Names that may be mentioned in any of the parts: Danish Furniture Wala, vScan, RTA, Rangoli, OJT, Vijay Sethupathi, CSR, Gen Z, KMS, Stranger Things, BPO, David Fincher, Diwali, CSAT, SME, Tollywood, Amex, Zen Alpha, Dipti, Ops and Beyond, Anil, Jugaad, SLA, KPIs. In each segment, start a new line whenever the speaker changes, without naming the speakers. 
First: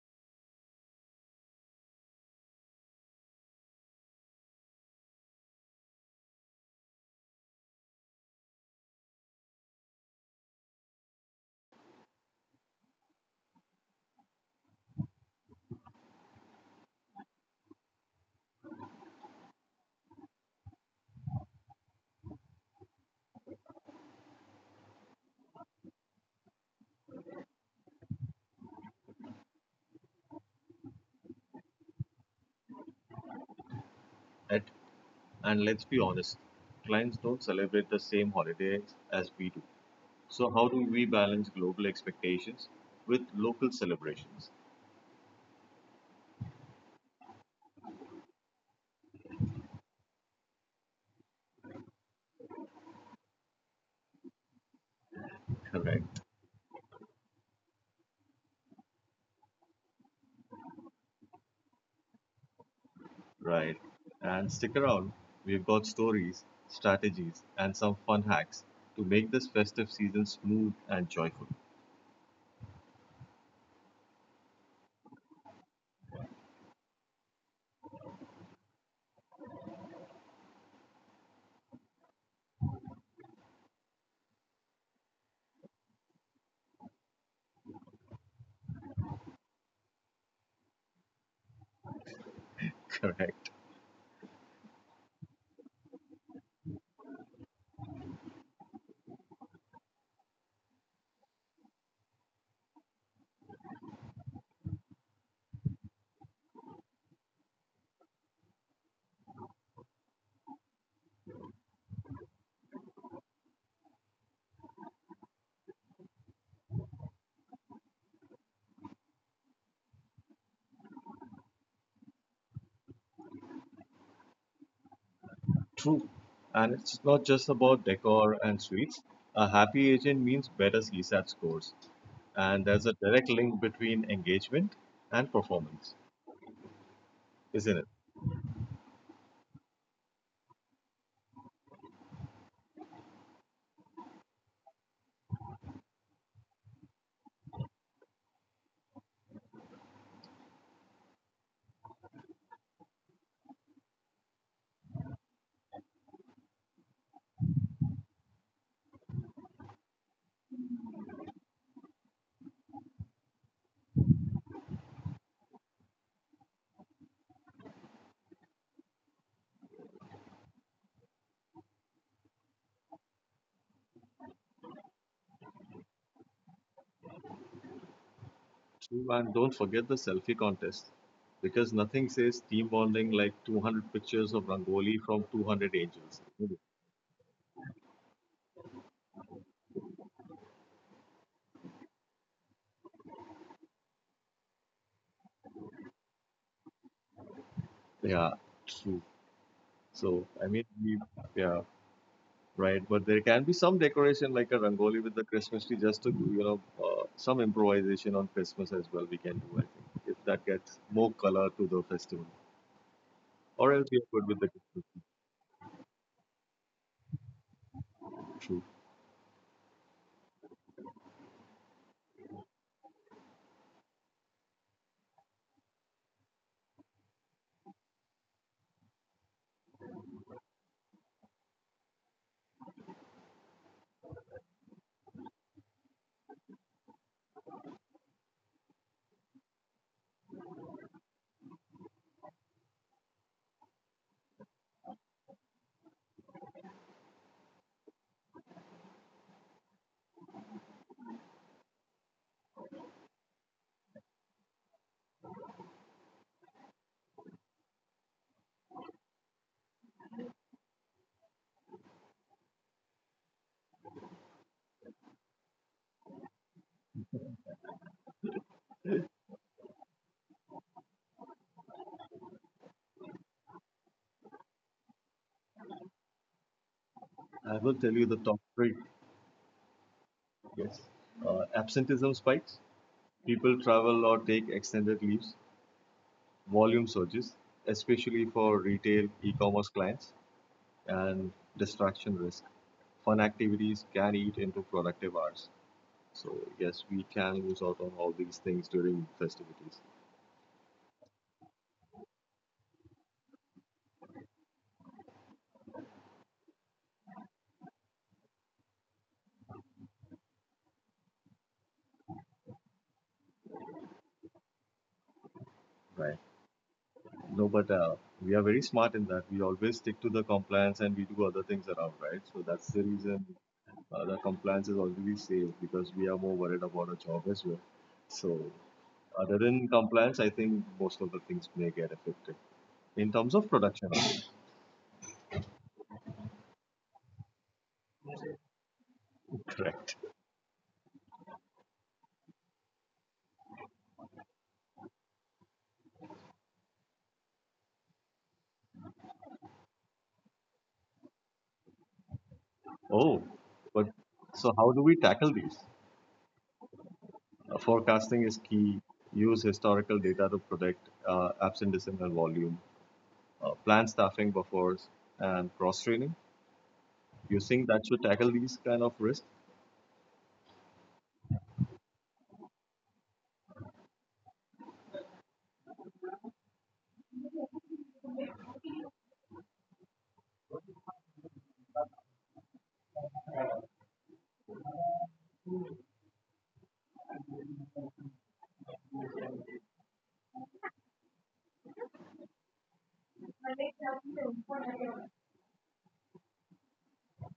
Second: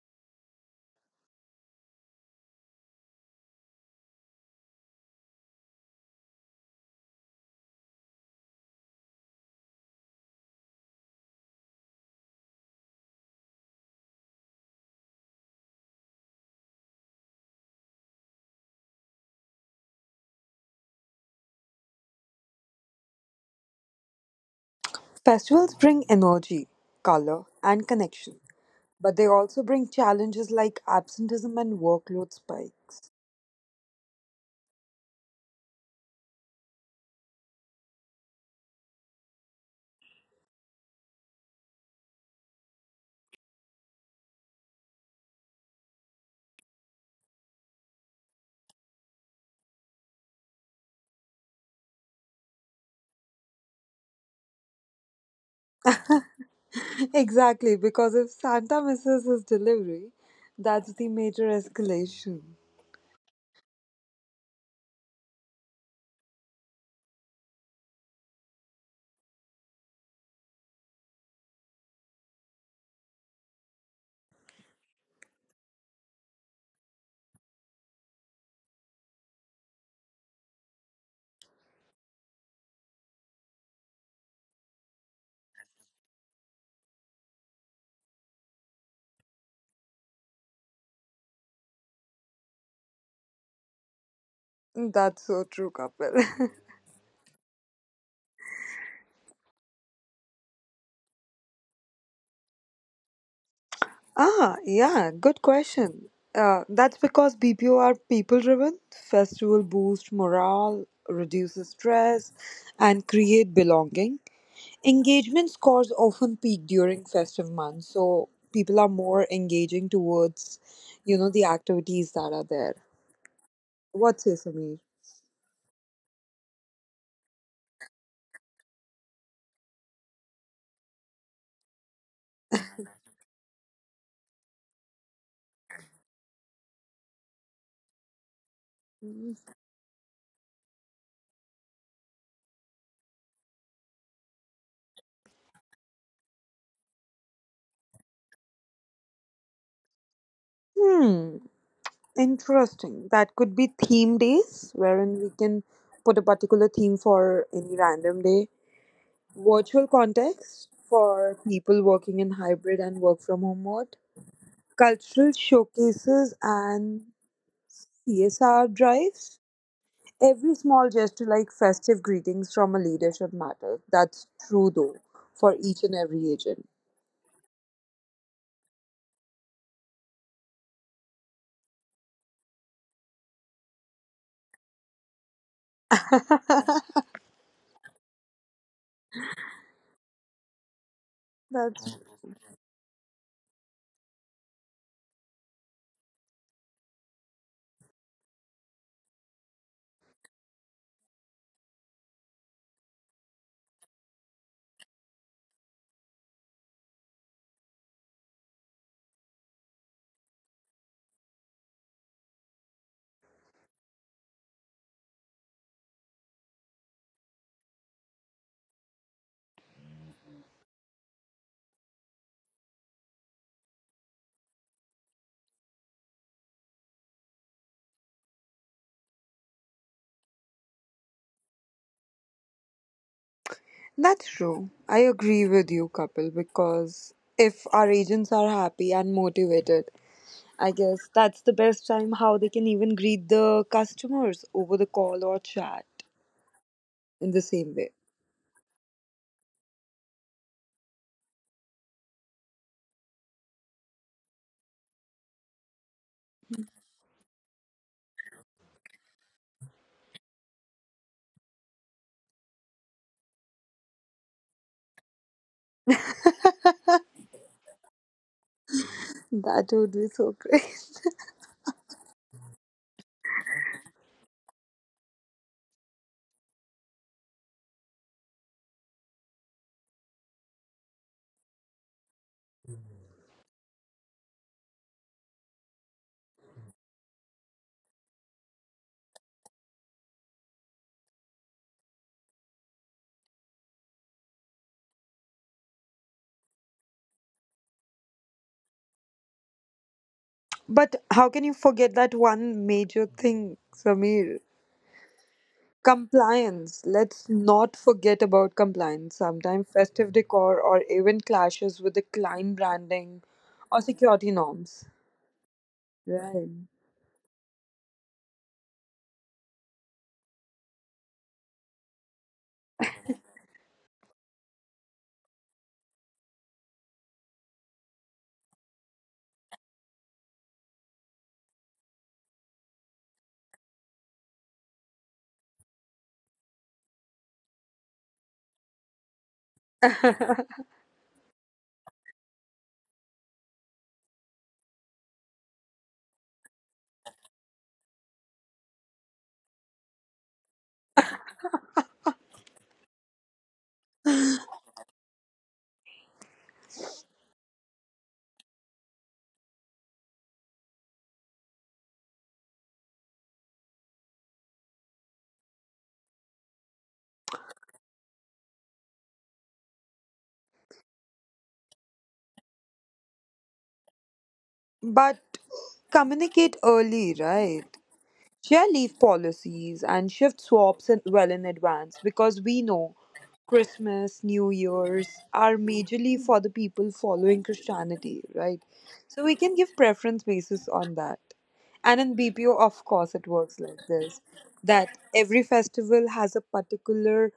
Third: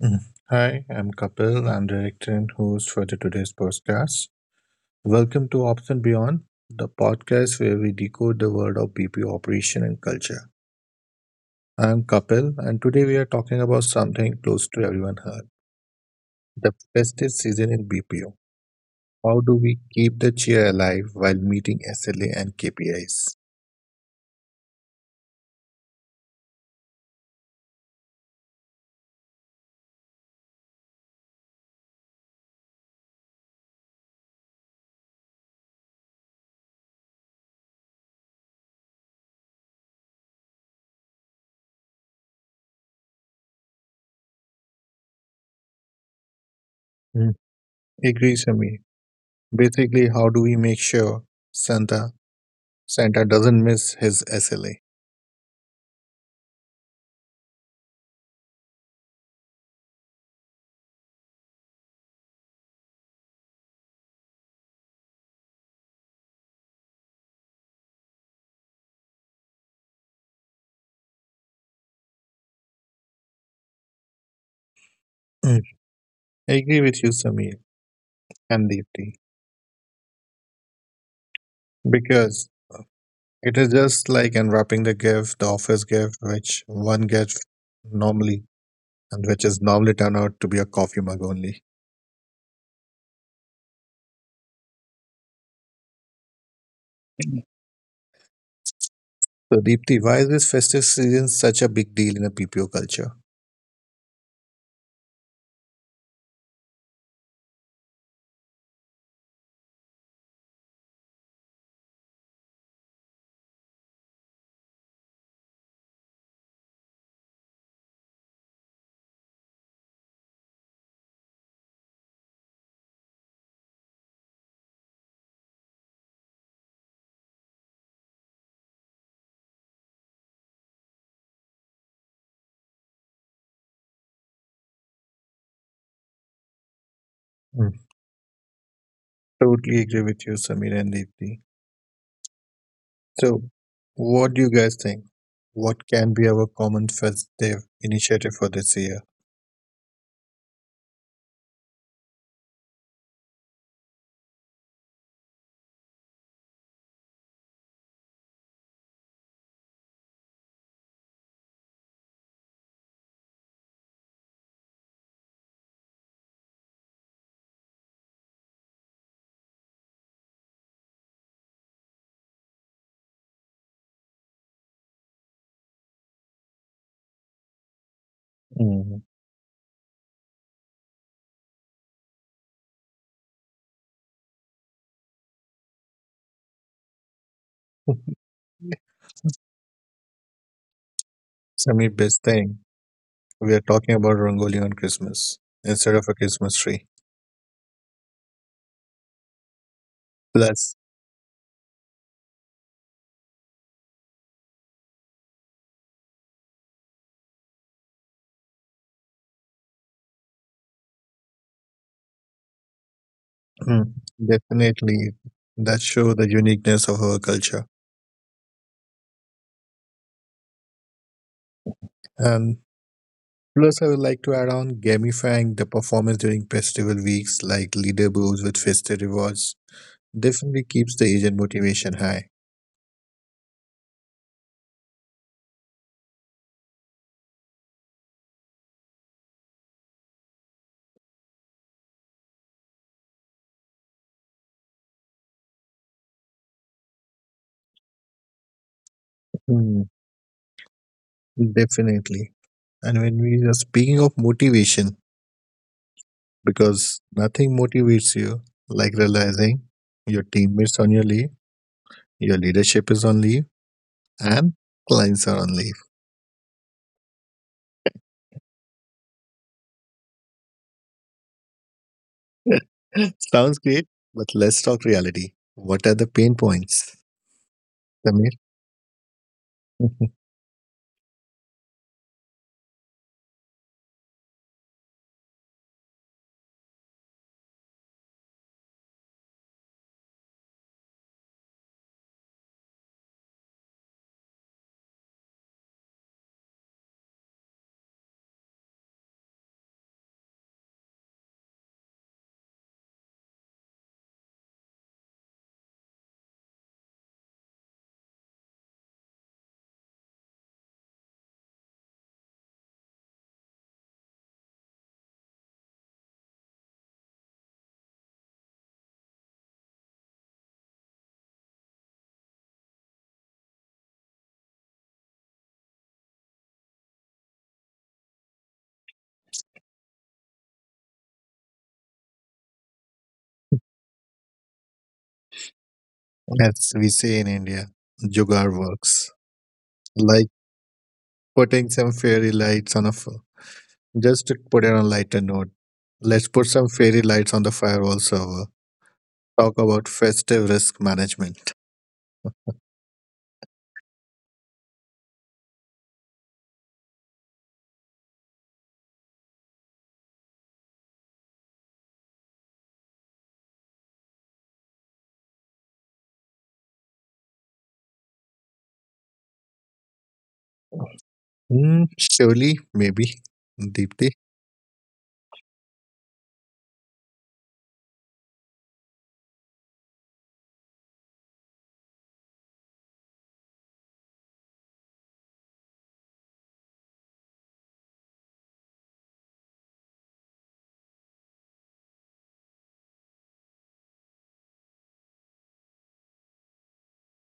Mm. Hi, I'm Kapil. I'm director and host for the today's podcast. Welcome to Ops and Beyond, the podcast where we decode the world of BPO operation and culture. I'm Kapil, and today we are talking about something close to everyone heard: the festive season in BPO. How do we keep the cheer alive while meeting SLA and KPIs?
Festivals bring energy, color, and connection, but they also bring challenges like absenteeism and workload spikes.
At, and let's be honest, clients don't celebrate the same holiday as we do. So how do we balance global expectations with local celebrations?
Mm. Agree, Sami. Basically, how do we make sure Santa Santa doesn't miss his SLA?
Correct.
Exactly, because if Santa misses his delivery, that's the major escalation.
Right. And stick around, we've got stories, strategies, and some fun hacks to make this festive season smooth and joyful.
Mm. I agree with you, Samir, and deeply because it is just like unwrapping the gift, the office gift, which one gets normally and which is normally turned out to be a coffee mug only.
Correct.
That's so true, Kapil.
So, Deepti, why is this festive season such a big deal in a PPO culture?
Yeah, good question. That's because BPO are people driven. Festival boost morale, reduces stress, and create belonging. Engagement scores often peak during festive months, so people are more engaging towards, the activities that are there. What say, Samir?
True. And it's not just about decor and sweets. A happy agent means better CSAT scores. And there's a direct link between engagement and performance, isn't
Mm.
it?
Totally agree with you, Samir and Deepti. So, what do you guys think? What can be our common festive initiative for this year?
Hmm, interesting. That could be theme days, wherein we can put a particular theme for any random day. Virtual context for people working in hybrid and work from home mode. Cultural showcases and CSR drives. Every small gesture, like festive greetings from a leadership, matters. That's true, though, for each and every agent.
Mm.
True, and don't forget the selfie contest, because nothing says team bonding like 200 pictures of Rangoli from 200 angels. Isn't
Samir,
That's
best thing, we are talking about Rangoli on Christmas instead of a Christmas tree.
it? Yeah, true. So, I mean,
Plus,
we, yeah, right. But there can be some decoration like a Rangoli with the Christmas tree just to do, some improvisation on Christmas as well. We can do, I think, if that gets more color to the festival. Or else
Mm.
we are good with the Christmas
Definitely, that show the uniqueness of our culture.
tree. True.
And plus, I would like to add on gamifying the performance during festival weeks, like leaderboards with festive rewards, definitely keeps the agent motivation high.
that's true. I agree with you, Kapil, because if our agents are happy and motivated, I guess that's the best time how they can even greet the customers over the call or chat in the same way.
Mm. Definitely. And when we are speaking of motivation, because nothing motivates you like realizing your teammates on your leave, your leadership is on leave, and clients are on leave.
That would be so great.
Sounds great, but let's talk reality. What are the pain points,
I will tell you the
Samir?
top three. Yes. Absenteeism spikes. People travel or take extended leaves, volume surges, especially for retail e-commerce clients, and distraction risk. Fun activities can eat into productive hours. So yes, we can lose out on all these things during festivities.
But how can you forget that one major thing, Samir? Compliance. Let's not forget about compliance. Sometimes festive decor or even clashes with the client branding or security norms.
Right.
Right.
No, but we are very smart in that. We always stick to the compliance and we do other things around, right? So that's the reason the compliance is already safe, because we are more worried about our job as well. So other than compliance, I think most of the things may get affected in terms of production.
As we say in India, Jugaad works
Correct.
like putting some fairy lights on a just to put it on a lighter note. Let's put some fairy lights on the firewall server. Talk about festive risk management.
Oh, but so how do we tackle these? Forecasting is key. Use historical data to predict absenteeism and volume. Plan staffing buffers and cross training. You think that should tackle these kind of risks?
Mm, surely, maybe, Deepthi.
but communicate early, right? Share leave policies and shift swaps in, well in advance, because we know Christmas, New Year's are majorly for the people following Christianity, right? So we can give preference basis on that. And in BPO, of course, it works like this that every festival has a particular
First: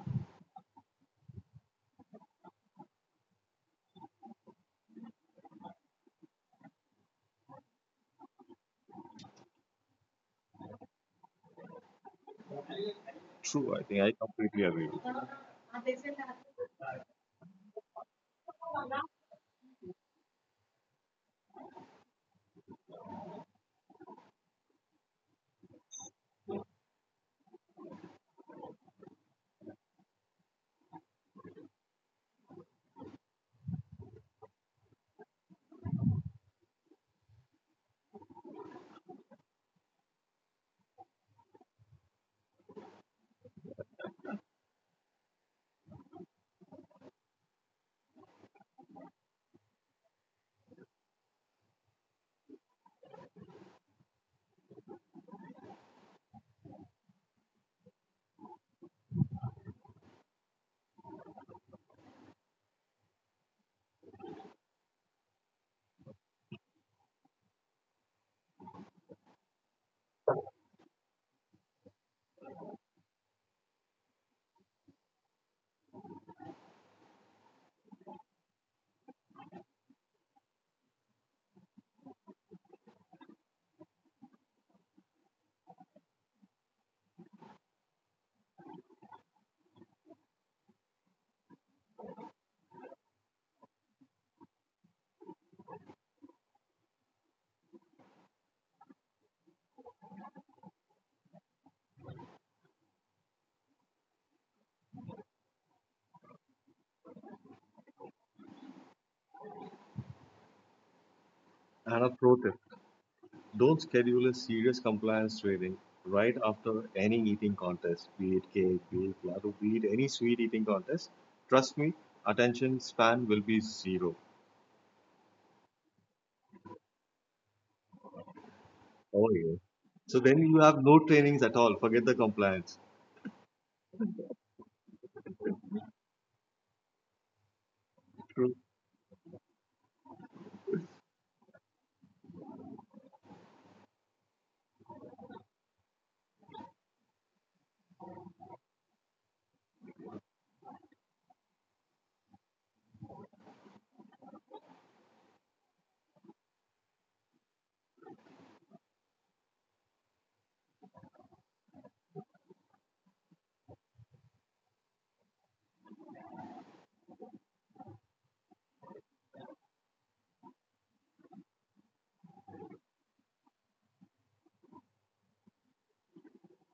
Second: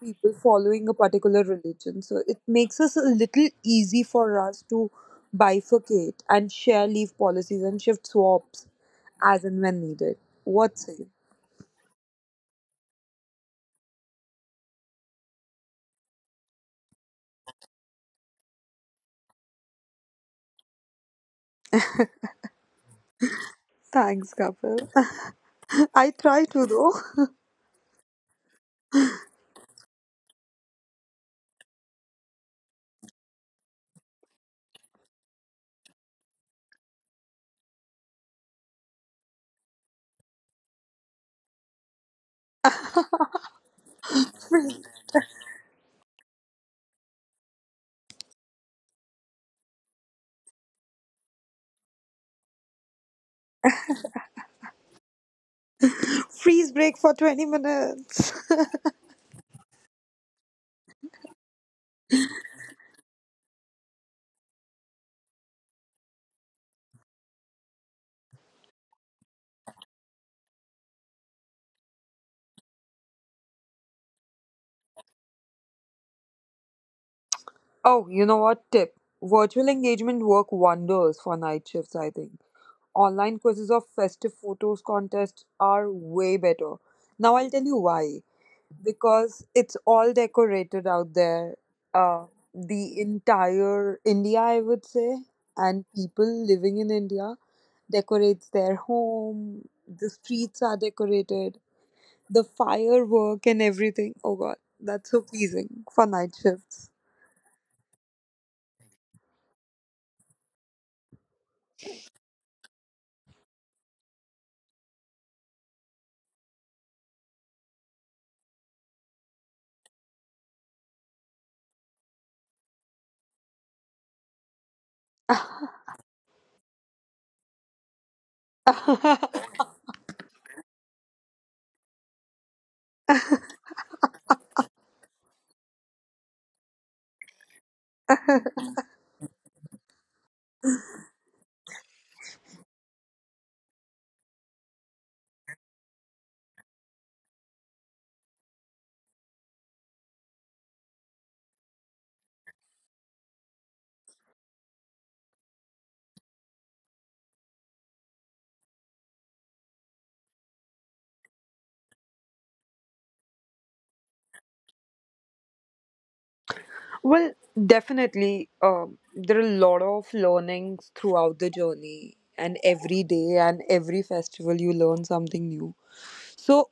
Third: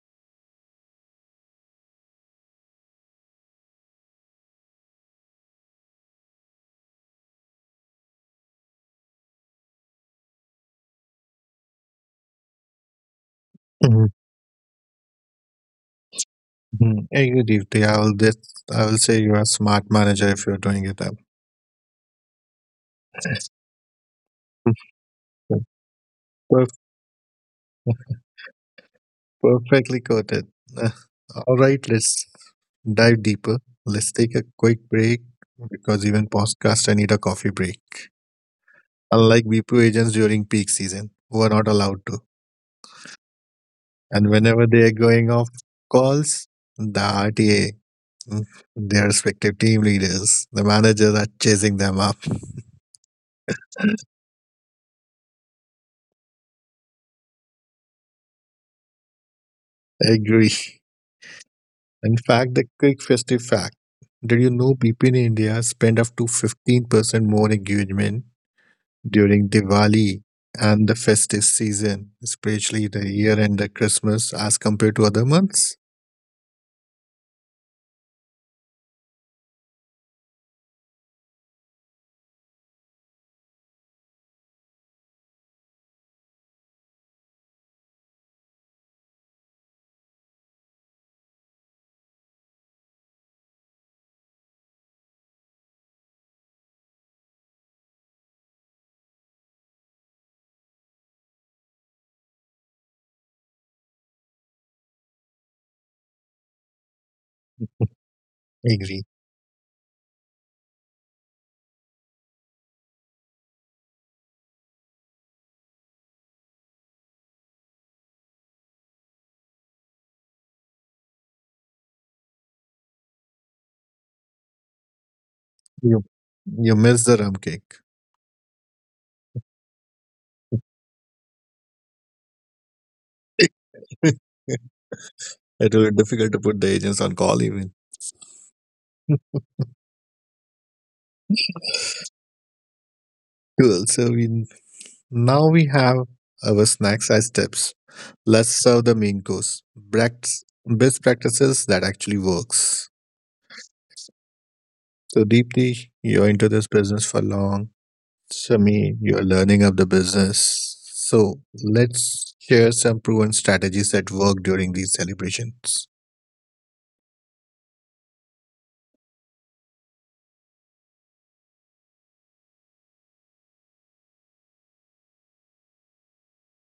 people following a particular religion. So it makes us a little easy for us to bifurcate and share leave policies and shift swaps as and when needed. What say? You?
True, I think
Mhm.
I completely agree with you.
Mhm. I agree, Deepthi. I will this. I will say you are a smart manager if you're doing it up.
Thanks, Kapil. I try to
Perfect.
though.
Perfectly quoted. Uh, All right, let's dive deeper. Let's take a quick break because even podcast I need a coffee break. Unlike BPO agents during peak season, who are not allowed to, and whenever they are going off calls, the RTA, mm, their respective team leaders, the managers are chasing them up.
Freeze break for 20 minutes.
I agree. In fact, the quick festive fact: did you know people in India spend up to 15% more engagement during Diwali and the festive season, especially the year end the Christmas as compared to other months?
Oh, you know what? Tip. Virtual engagement work wonders for night shifts, I think. Online quizzes of festive photos contest are way better. Now I'll tell you why. Because it's all decorated out there. Uh, the entire India, I would say, and people living in India decorates their home. The streets are decorated. The firework and everything. Oh God, that's so pleasing for night shifts.
Agree.
And a pro tip: don't schedule a serious compliance training right after any eating contest, be it cake, be it laddu, be it any sweet eating contest. Trust me, attention span will be zero.
You, you miss the rum cake.
Oh yeah. So then you have no trainings at all. Forget the compliance.
It will be difficult to put the agents on call even.
True,
Cool. So, we now we have our snacks as tips. Let's serve the main course. Best practices that actually works. So, deeply, you're into this business for long. Sami, you're learning of the business. So let's share some proven strategies that work during these celebrations.
well, definitely, there are a lot of learnings throughout the journey, and every day and every festival, you learn something new. So,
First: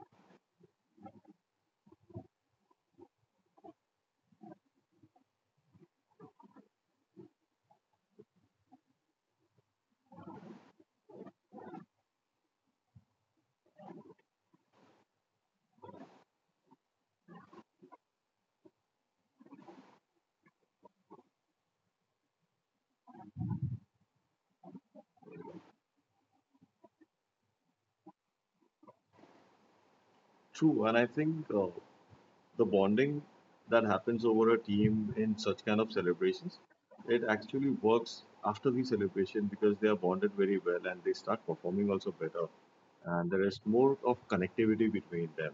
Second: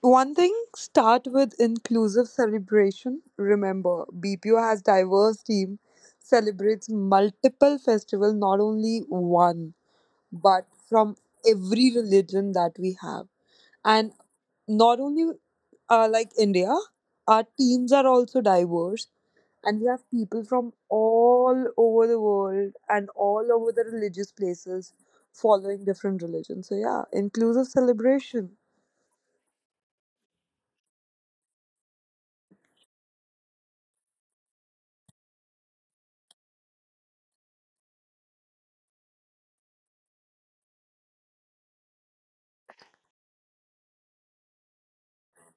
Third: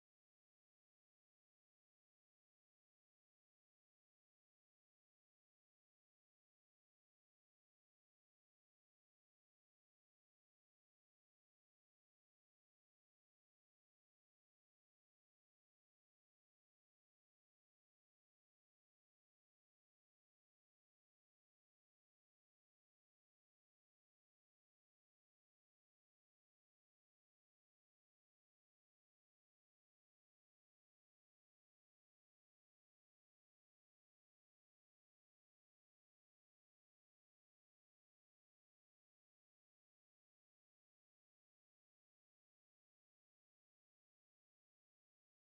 one thing start with inclusive celebration. Remember, BPO has diverse team, celebrates multiple festival, not only one, but from every religion that we have. And not only like India, our teams are also diverse, and we have people from all over the world and all over the religious places following different religions. So yeah, inclusive celebration.
true. And I think the bonding that happens over a team in such kind of celebrations, it actually works after the celebration, because they are bonded very well and they start performing also better. And there is more of connectivity between them.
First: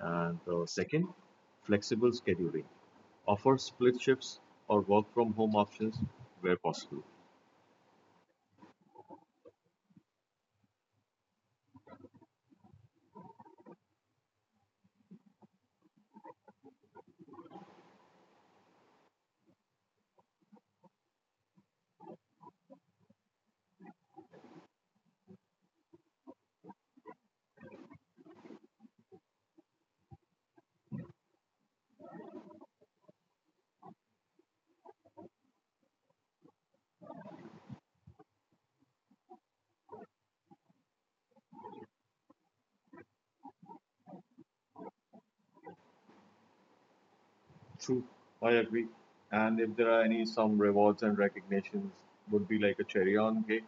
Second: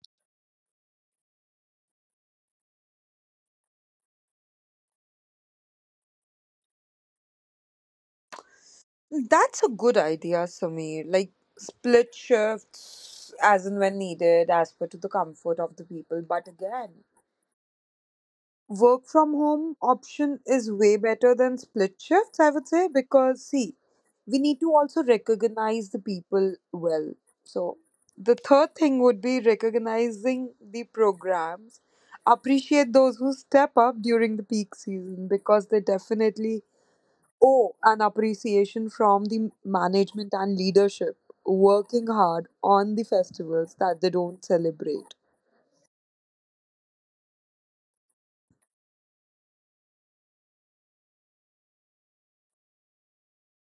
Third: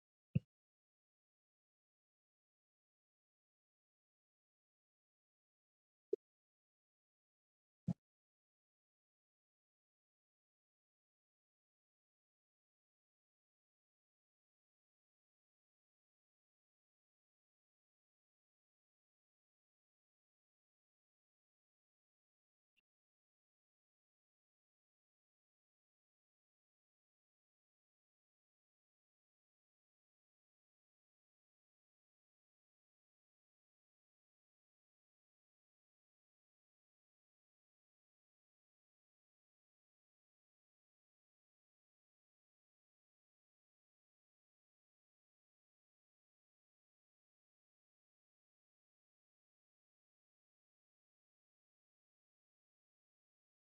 And the second, flexible scheduling. Offer split shifts or work from home options where possible.
That's a good idea, Sameer. Like split shifts as and when needed, as per to the comfort of the people. But again, work from home option is way better than split shifts, I would say, because see, we need to also recognize the people well. So the third thing would be recognizing the programs. Appreciate those who step up during the peak season because they definitely. Oh, an appreciation from the management and leadership working hard on the festivals that they don't celebrate.
True, I agree. And if there are any some rewards and recognitions would be like a cherry on cake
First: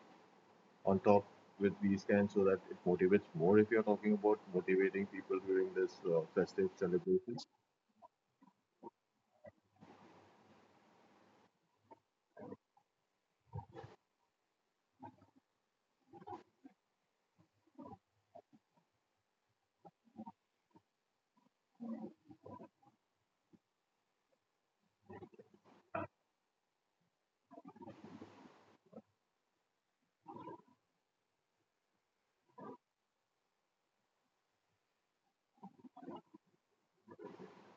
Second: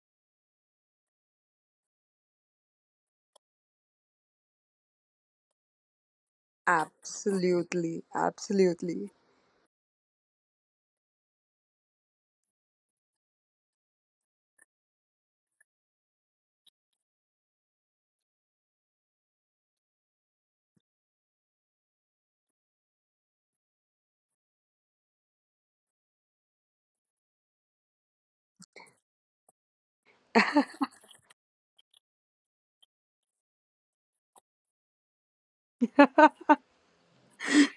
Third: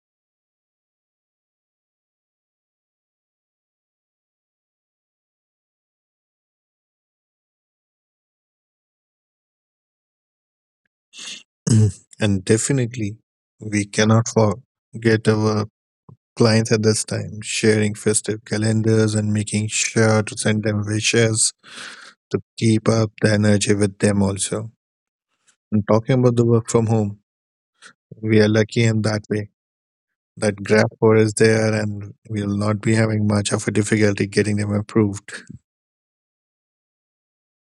on top with vScan, so that it motivates more if you're talking about motivating people during this festive celebrations.
Absolutely, absolutely.
Mm. And definitely, we cannot forget our clients at this time, sharing festive calendars and making sure to send them wishes to keep up the energy with them also. And talking about the work from home, we are lucky in that way that grab is there and we'll not be having much of a difficulty getting them approved.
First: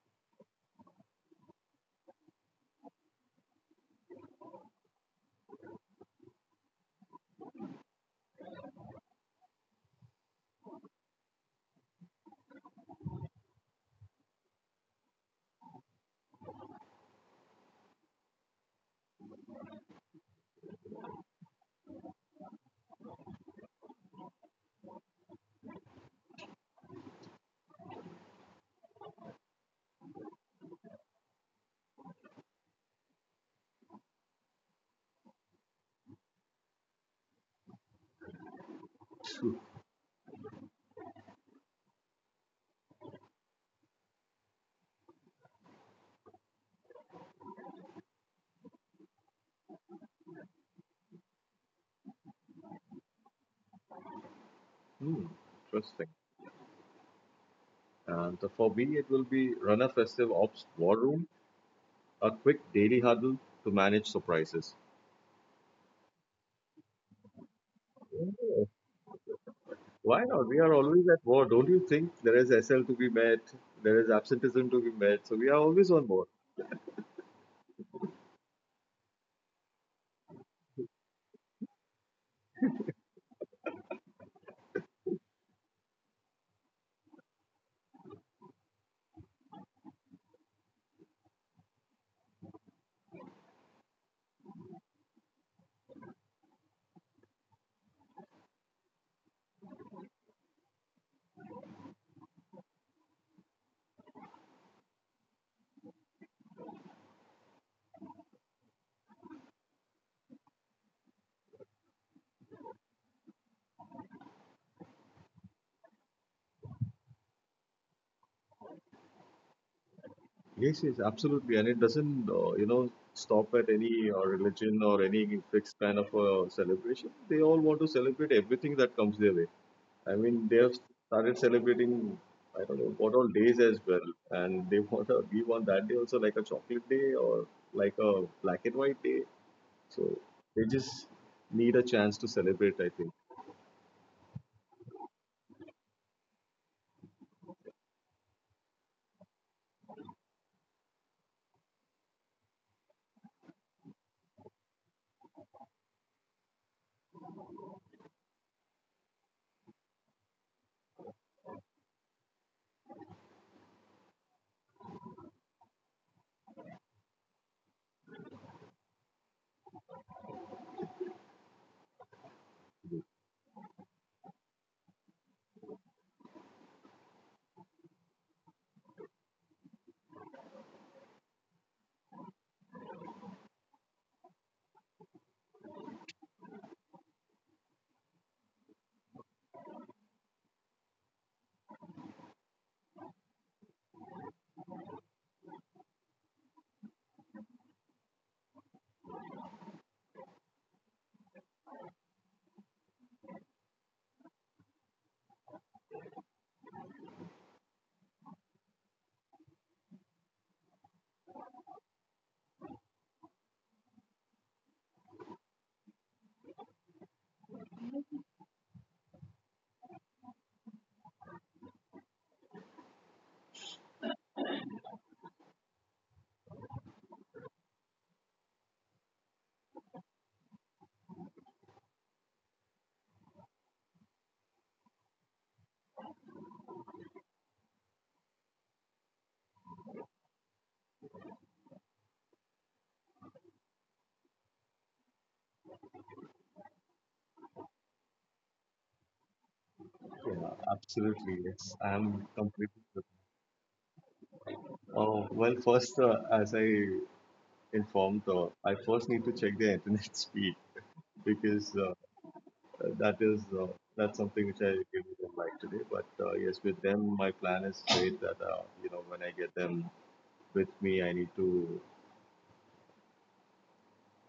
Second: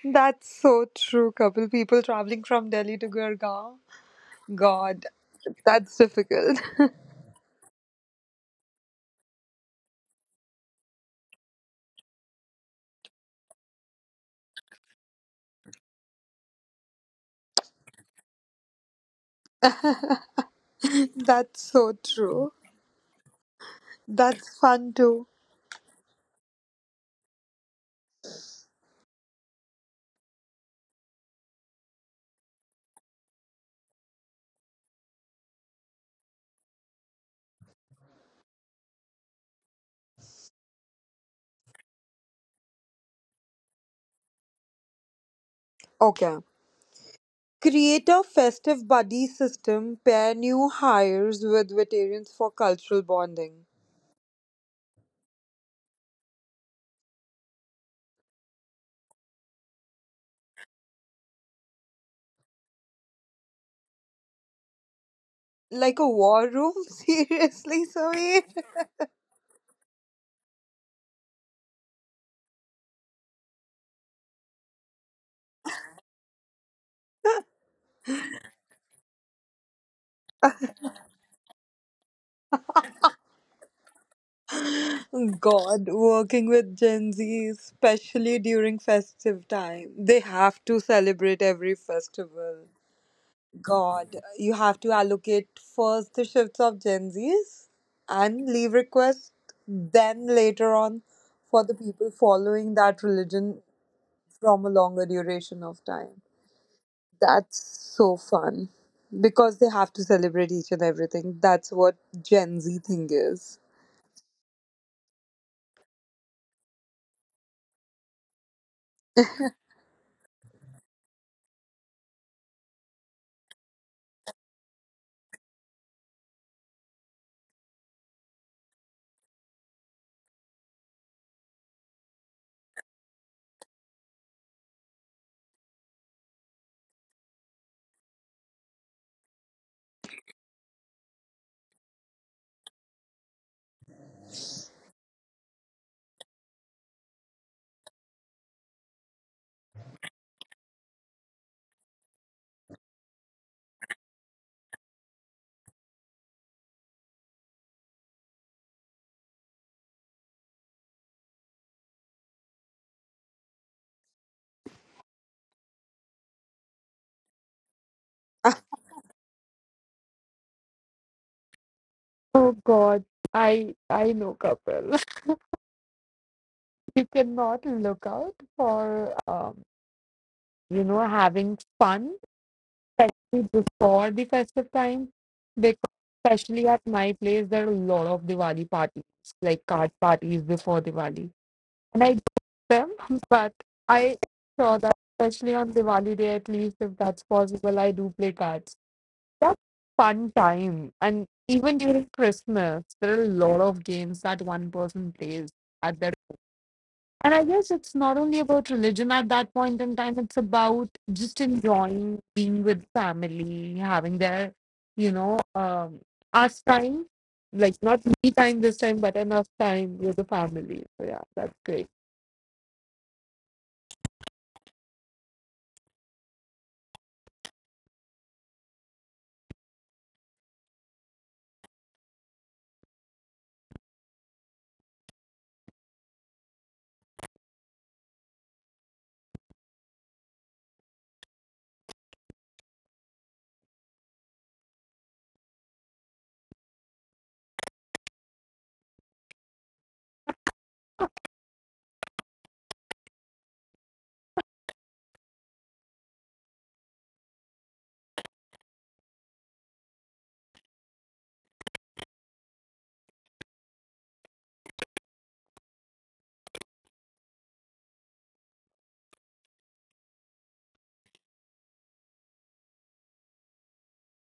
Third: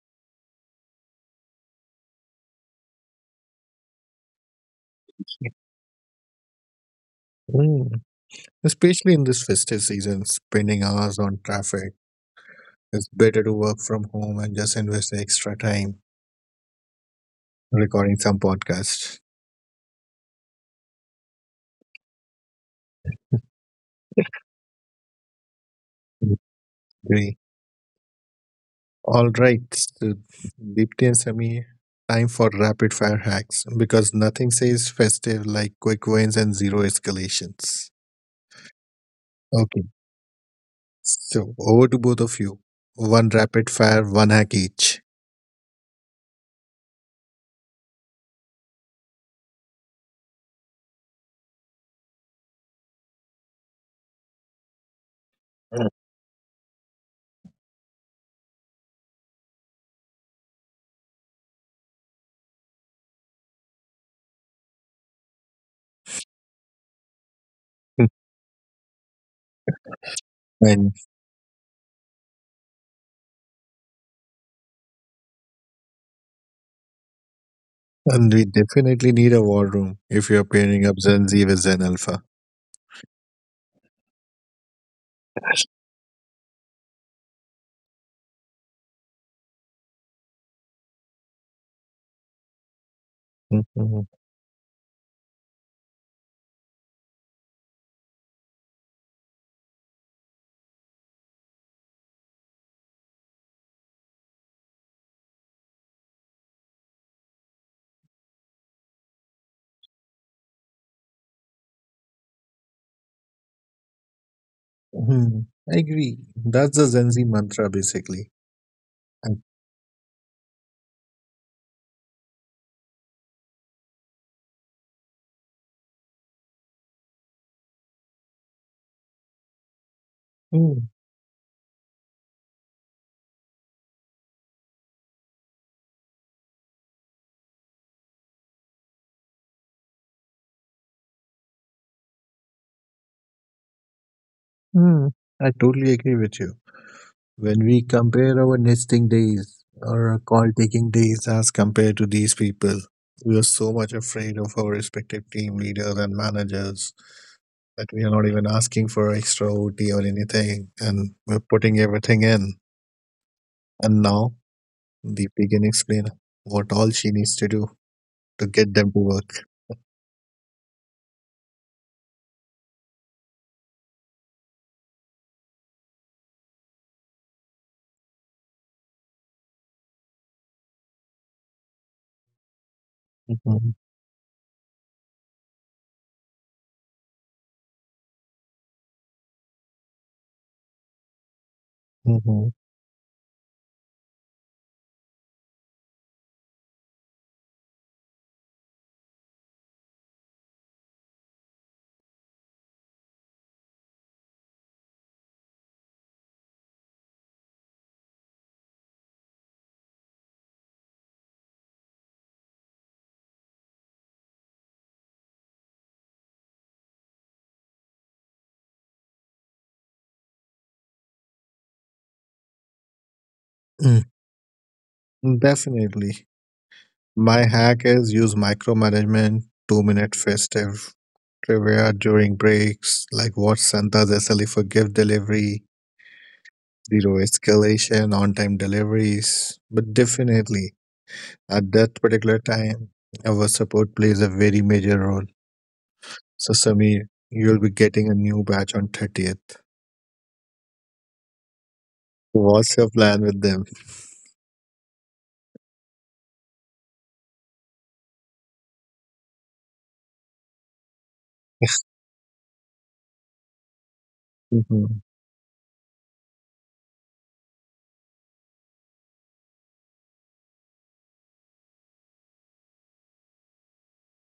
That's so true, Couple. People traveling from Delhi to Gurgaon. God, that's difficult.
Mm. Especially in this festive season, spending hours on traffic. It's better to work from home and just invest the extra time recording some podcasts.
That's so true. That's fun too.
Agree. All right, so Deepti and Samir, time for rapid fire hacks because nothing says festive like quick wins and zero escalations. Okay, so over to both of you. One rapid fire, one hack each.
Okay. Create a festive buddy system, pair new hires with veterans for cultural bonding.
Hmm, interesting. And so for me, it will be run a festive ops war room, a quick daily huddle to manage surprises.
Like a war room? Seriously,
Mm.
Sameer?
Oh, why not? We are
And,
always at war. Don't you think there is SL to be met? There is absenteeism to be met. So we are always on board.
and we definitely need a war room if you're pairing up Gen Z with Zen Alpha.
God, working with Gen Z, especially during festive time. They have to celebrate every festival. God, you have to allocate first the shifts of Gen Zs and leave requests, then later on for the people following that religion from a longer duration of time. That's so fun because they have to celebrate each and everything. That's what Gen Z thing is.
Hmm. I agree. That's the Gen Z mantra, basically. I,
Yes, yes, absolutely. And it doesn't, stop at any religion or any fixed kind of celebration. They all want to celebrate everything that comes their way. I mean, they have
Hmm,
started celebrating, I don't know, what all days as well. And they want to give on that day also, like a chocolate day or like a black and white day. So they just need a chance to celebrate, I think.
hmm, I totally agree with you. When we compare our nesting days or our call taking days as compared to these people, we are so much afraid of our respective team leaders and managers that we are not even asking for extra OT or anything, and we're putting everything in. And now Deepti can explain what all she needs to do to get them to work.
Oh God, I know couple. You cannot look out for having fun, especially
Hmm.
before the festive time, because especially at my place there are a lot of Diwali parties, like card parties before Diwali. And I got
Hmm.
them, but I saw that especially on Diwali day, at least if that's possible, I do play cards. That's a fun time, and even during Christmas, there are a lot of games that one person plays at their. And I guess it's not only about religion at that point in time; it's about just enjoying being with family, having their, you know, um, us time, like not me time this time, but enough time with the family. So yeah, that's great.
Mm. Definitely. My hack is use micromanagement, 2-minute festive trivia during breaks, like what's Santa's SLE for gift delivery, zero escalation, on time deliveries. But definitely, at that particular time, our support plays a very major role. So, Samir, you'll be getting a new batch on 30th.
Yeah, absolutely. Yes, I'm
What's
completely.
your plan with them?
Oh, well, first, as I informed though. I first need to check the internet speed, because that is uh, that's something which I
Mhm.
really don't like today. But yes, with them, my plan is straight that you know, when I get them with me, I need to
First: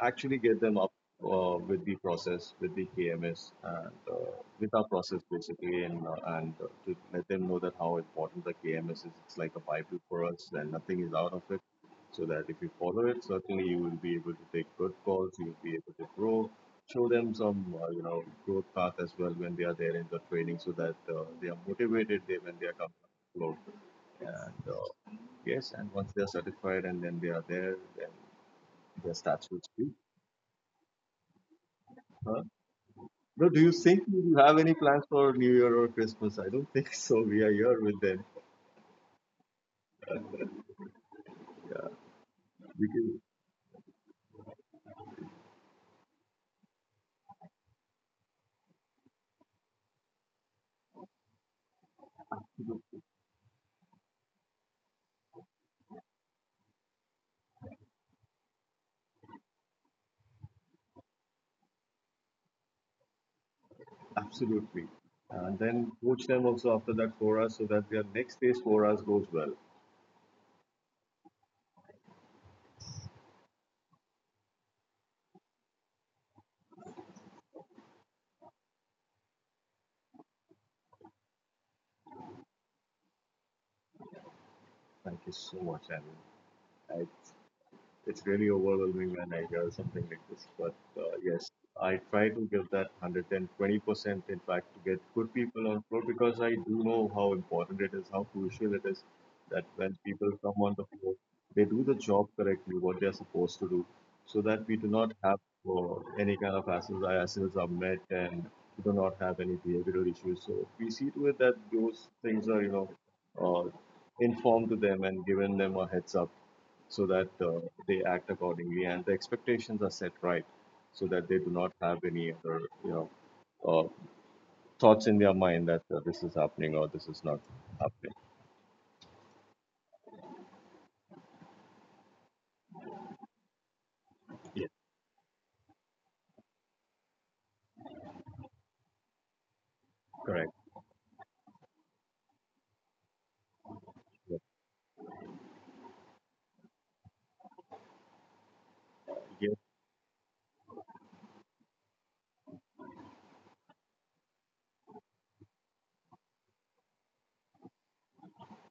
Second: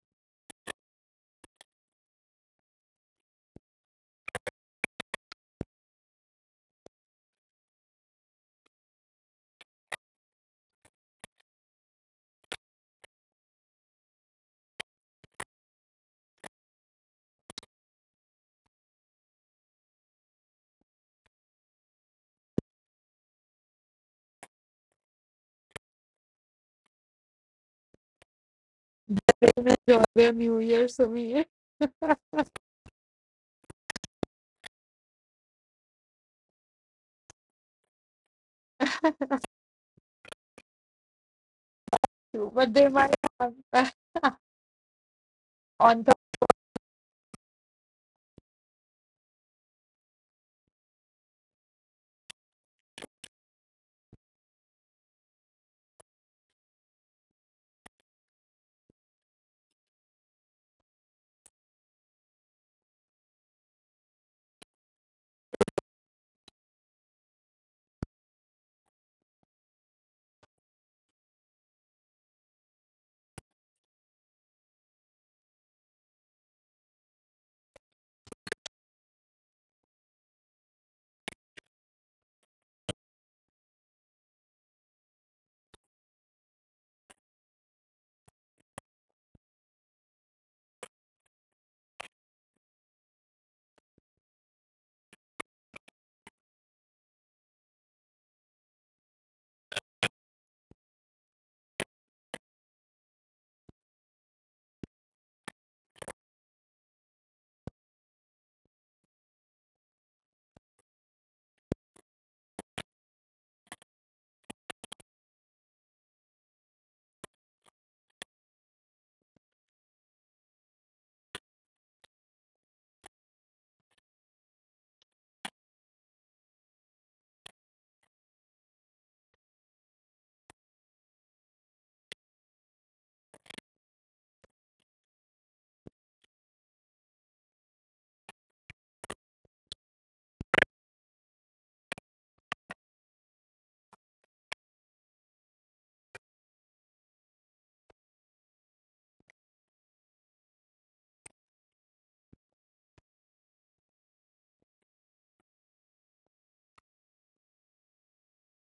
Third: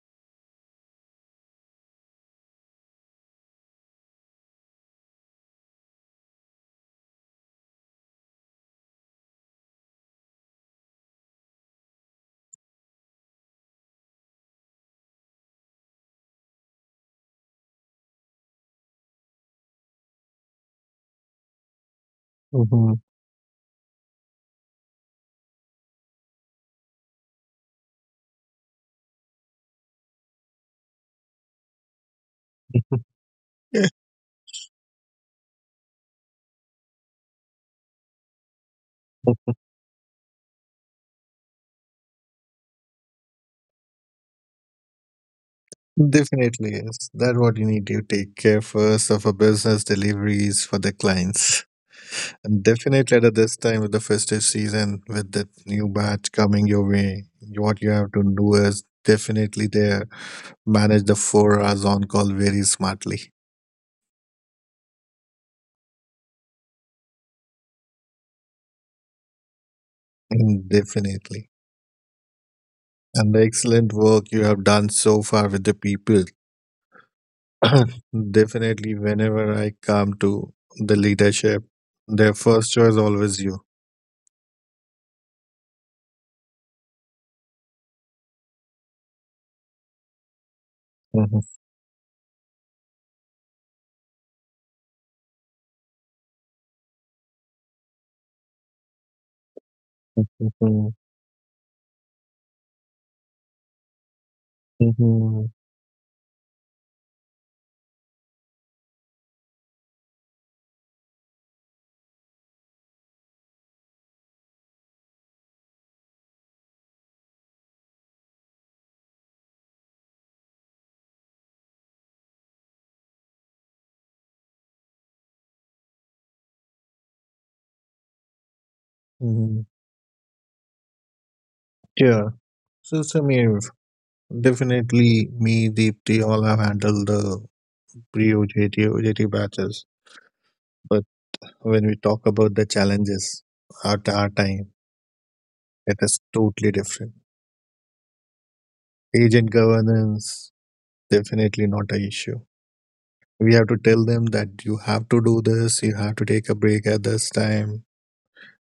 actually get them up with the process, with the KMS, and with our process basically, and to let them know that how important the KMS is. It's like a bible for us, and nothing is out of it. So that if you follow it, certainly you will be able to take good calls. You'll be able to grow. Show them some, growth path as well when they are there in the training, so that they are motivated they, when they are coming
Mhm.
afloat. And yes, and once they are certified and then they are there, then their stats will speak.
Enjoy their New Year's away,
Huh? Bro, do you think you have any plans for New Year or Christmas? I don't think so. We are here with them. Yeah,
but they
we
might
can,
have on the
Definitely, yes. That's what you need. You take care first of a business deliveries for the clients. And definitely at this time with the festive season, with the new batch coming your way, what you have to do is definitely there manage the 4 hours on call very smartly.
absolutely. And then coach them also after that for us, so that their next day's for us goes well.
And definitely. And the excellent work you have done so far with the people. Definitely whenever I come to the leadership, their first choice always you.
Thank you so much, Anil. I, it's really overwhelming when I hear something like this. But yes, I try to give that 110, 20%, in fact, to get good people on board, because I do know how important it is, how crucial it is that when people come on the
Mhm.
floor, they do the job correctly, what they're supposed to do, so that we do not have
Mhm.
any kind of hassles. Our hassles are met and we do not have any behavioral issues. So we see to it that those things are, you know, uh, informed to them and given them a heads up, so that they act accordingly and the expectations are set right, so that they do not have any other, you know, uh, thoughts in their mind that this is happening or this is not happening.
Mhm. Yeah, so Samir,
Yes,
definitely me, Deepti, all have handled the pre-OJT batches.
correct.
But when we talk about the challenges at our
Yes,
time, it is totally different. Agent
yes,
governance, definitely not an issue. We have to tell them that you have to do this, you have to take a break at this time.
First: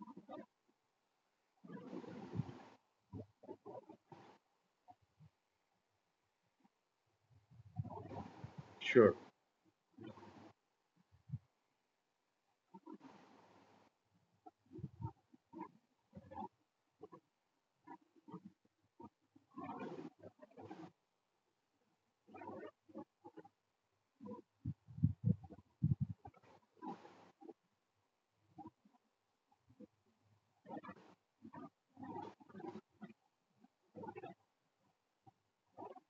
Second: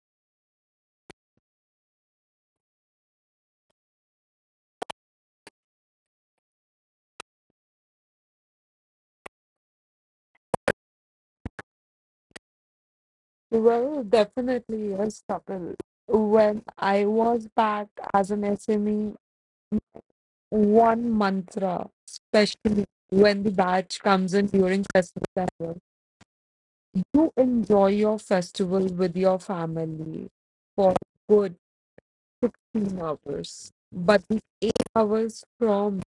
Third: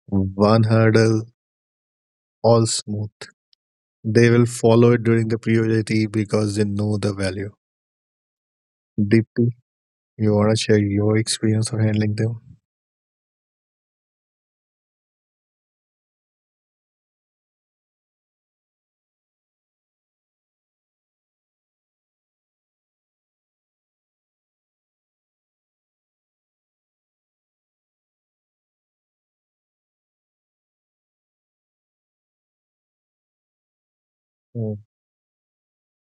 One hurdle, all smooth. They will follow it during the pre-OJT because they know the value.
sure.
Deepti? You wanna share your experience of handling them?
well, definitely yes, Kapil. When I was back as an SME, one mantra, especially when the batch comes in during festival, as well, you enjoy your festival with your family for good 16 hours. But the
Mm.
8 hours from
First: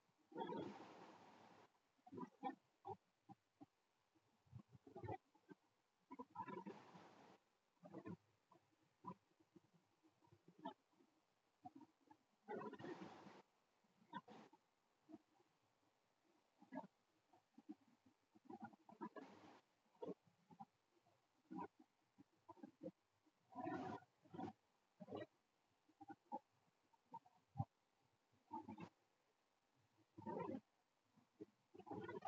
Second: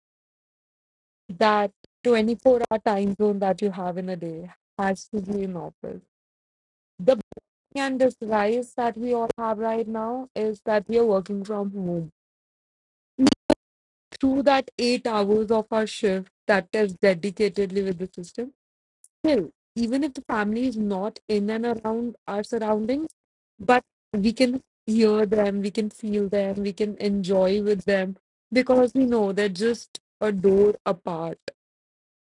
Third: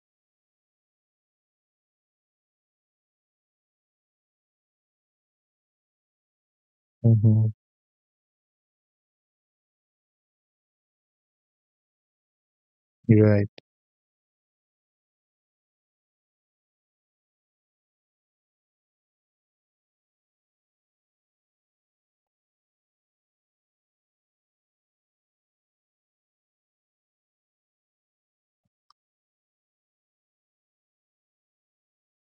that 24-hour time zone that you have in a day has to be in office. The
Hmm.
and this rise that we all have right now is that we are working from home.
Right.
Through that 8 hours of our shift that is dedicatedly with the system, still, even if the family is not in and around our surroundings, but we can hear them, we can feel them, we can enjoy with them because we know they're just a door apart.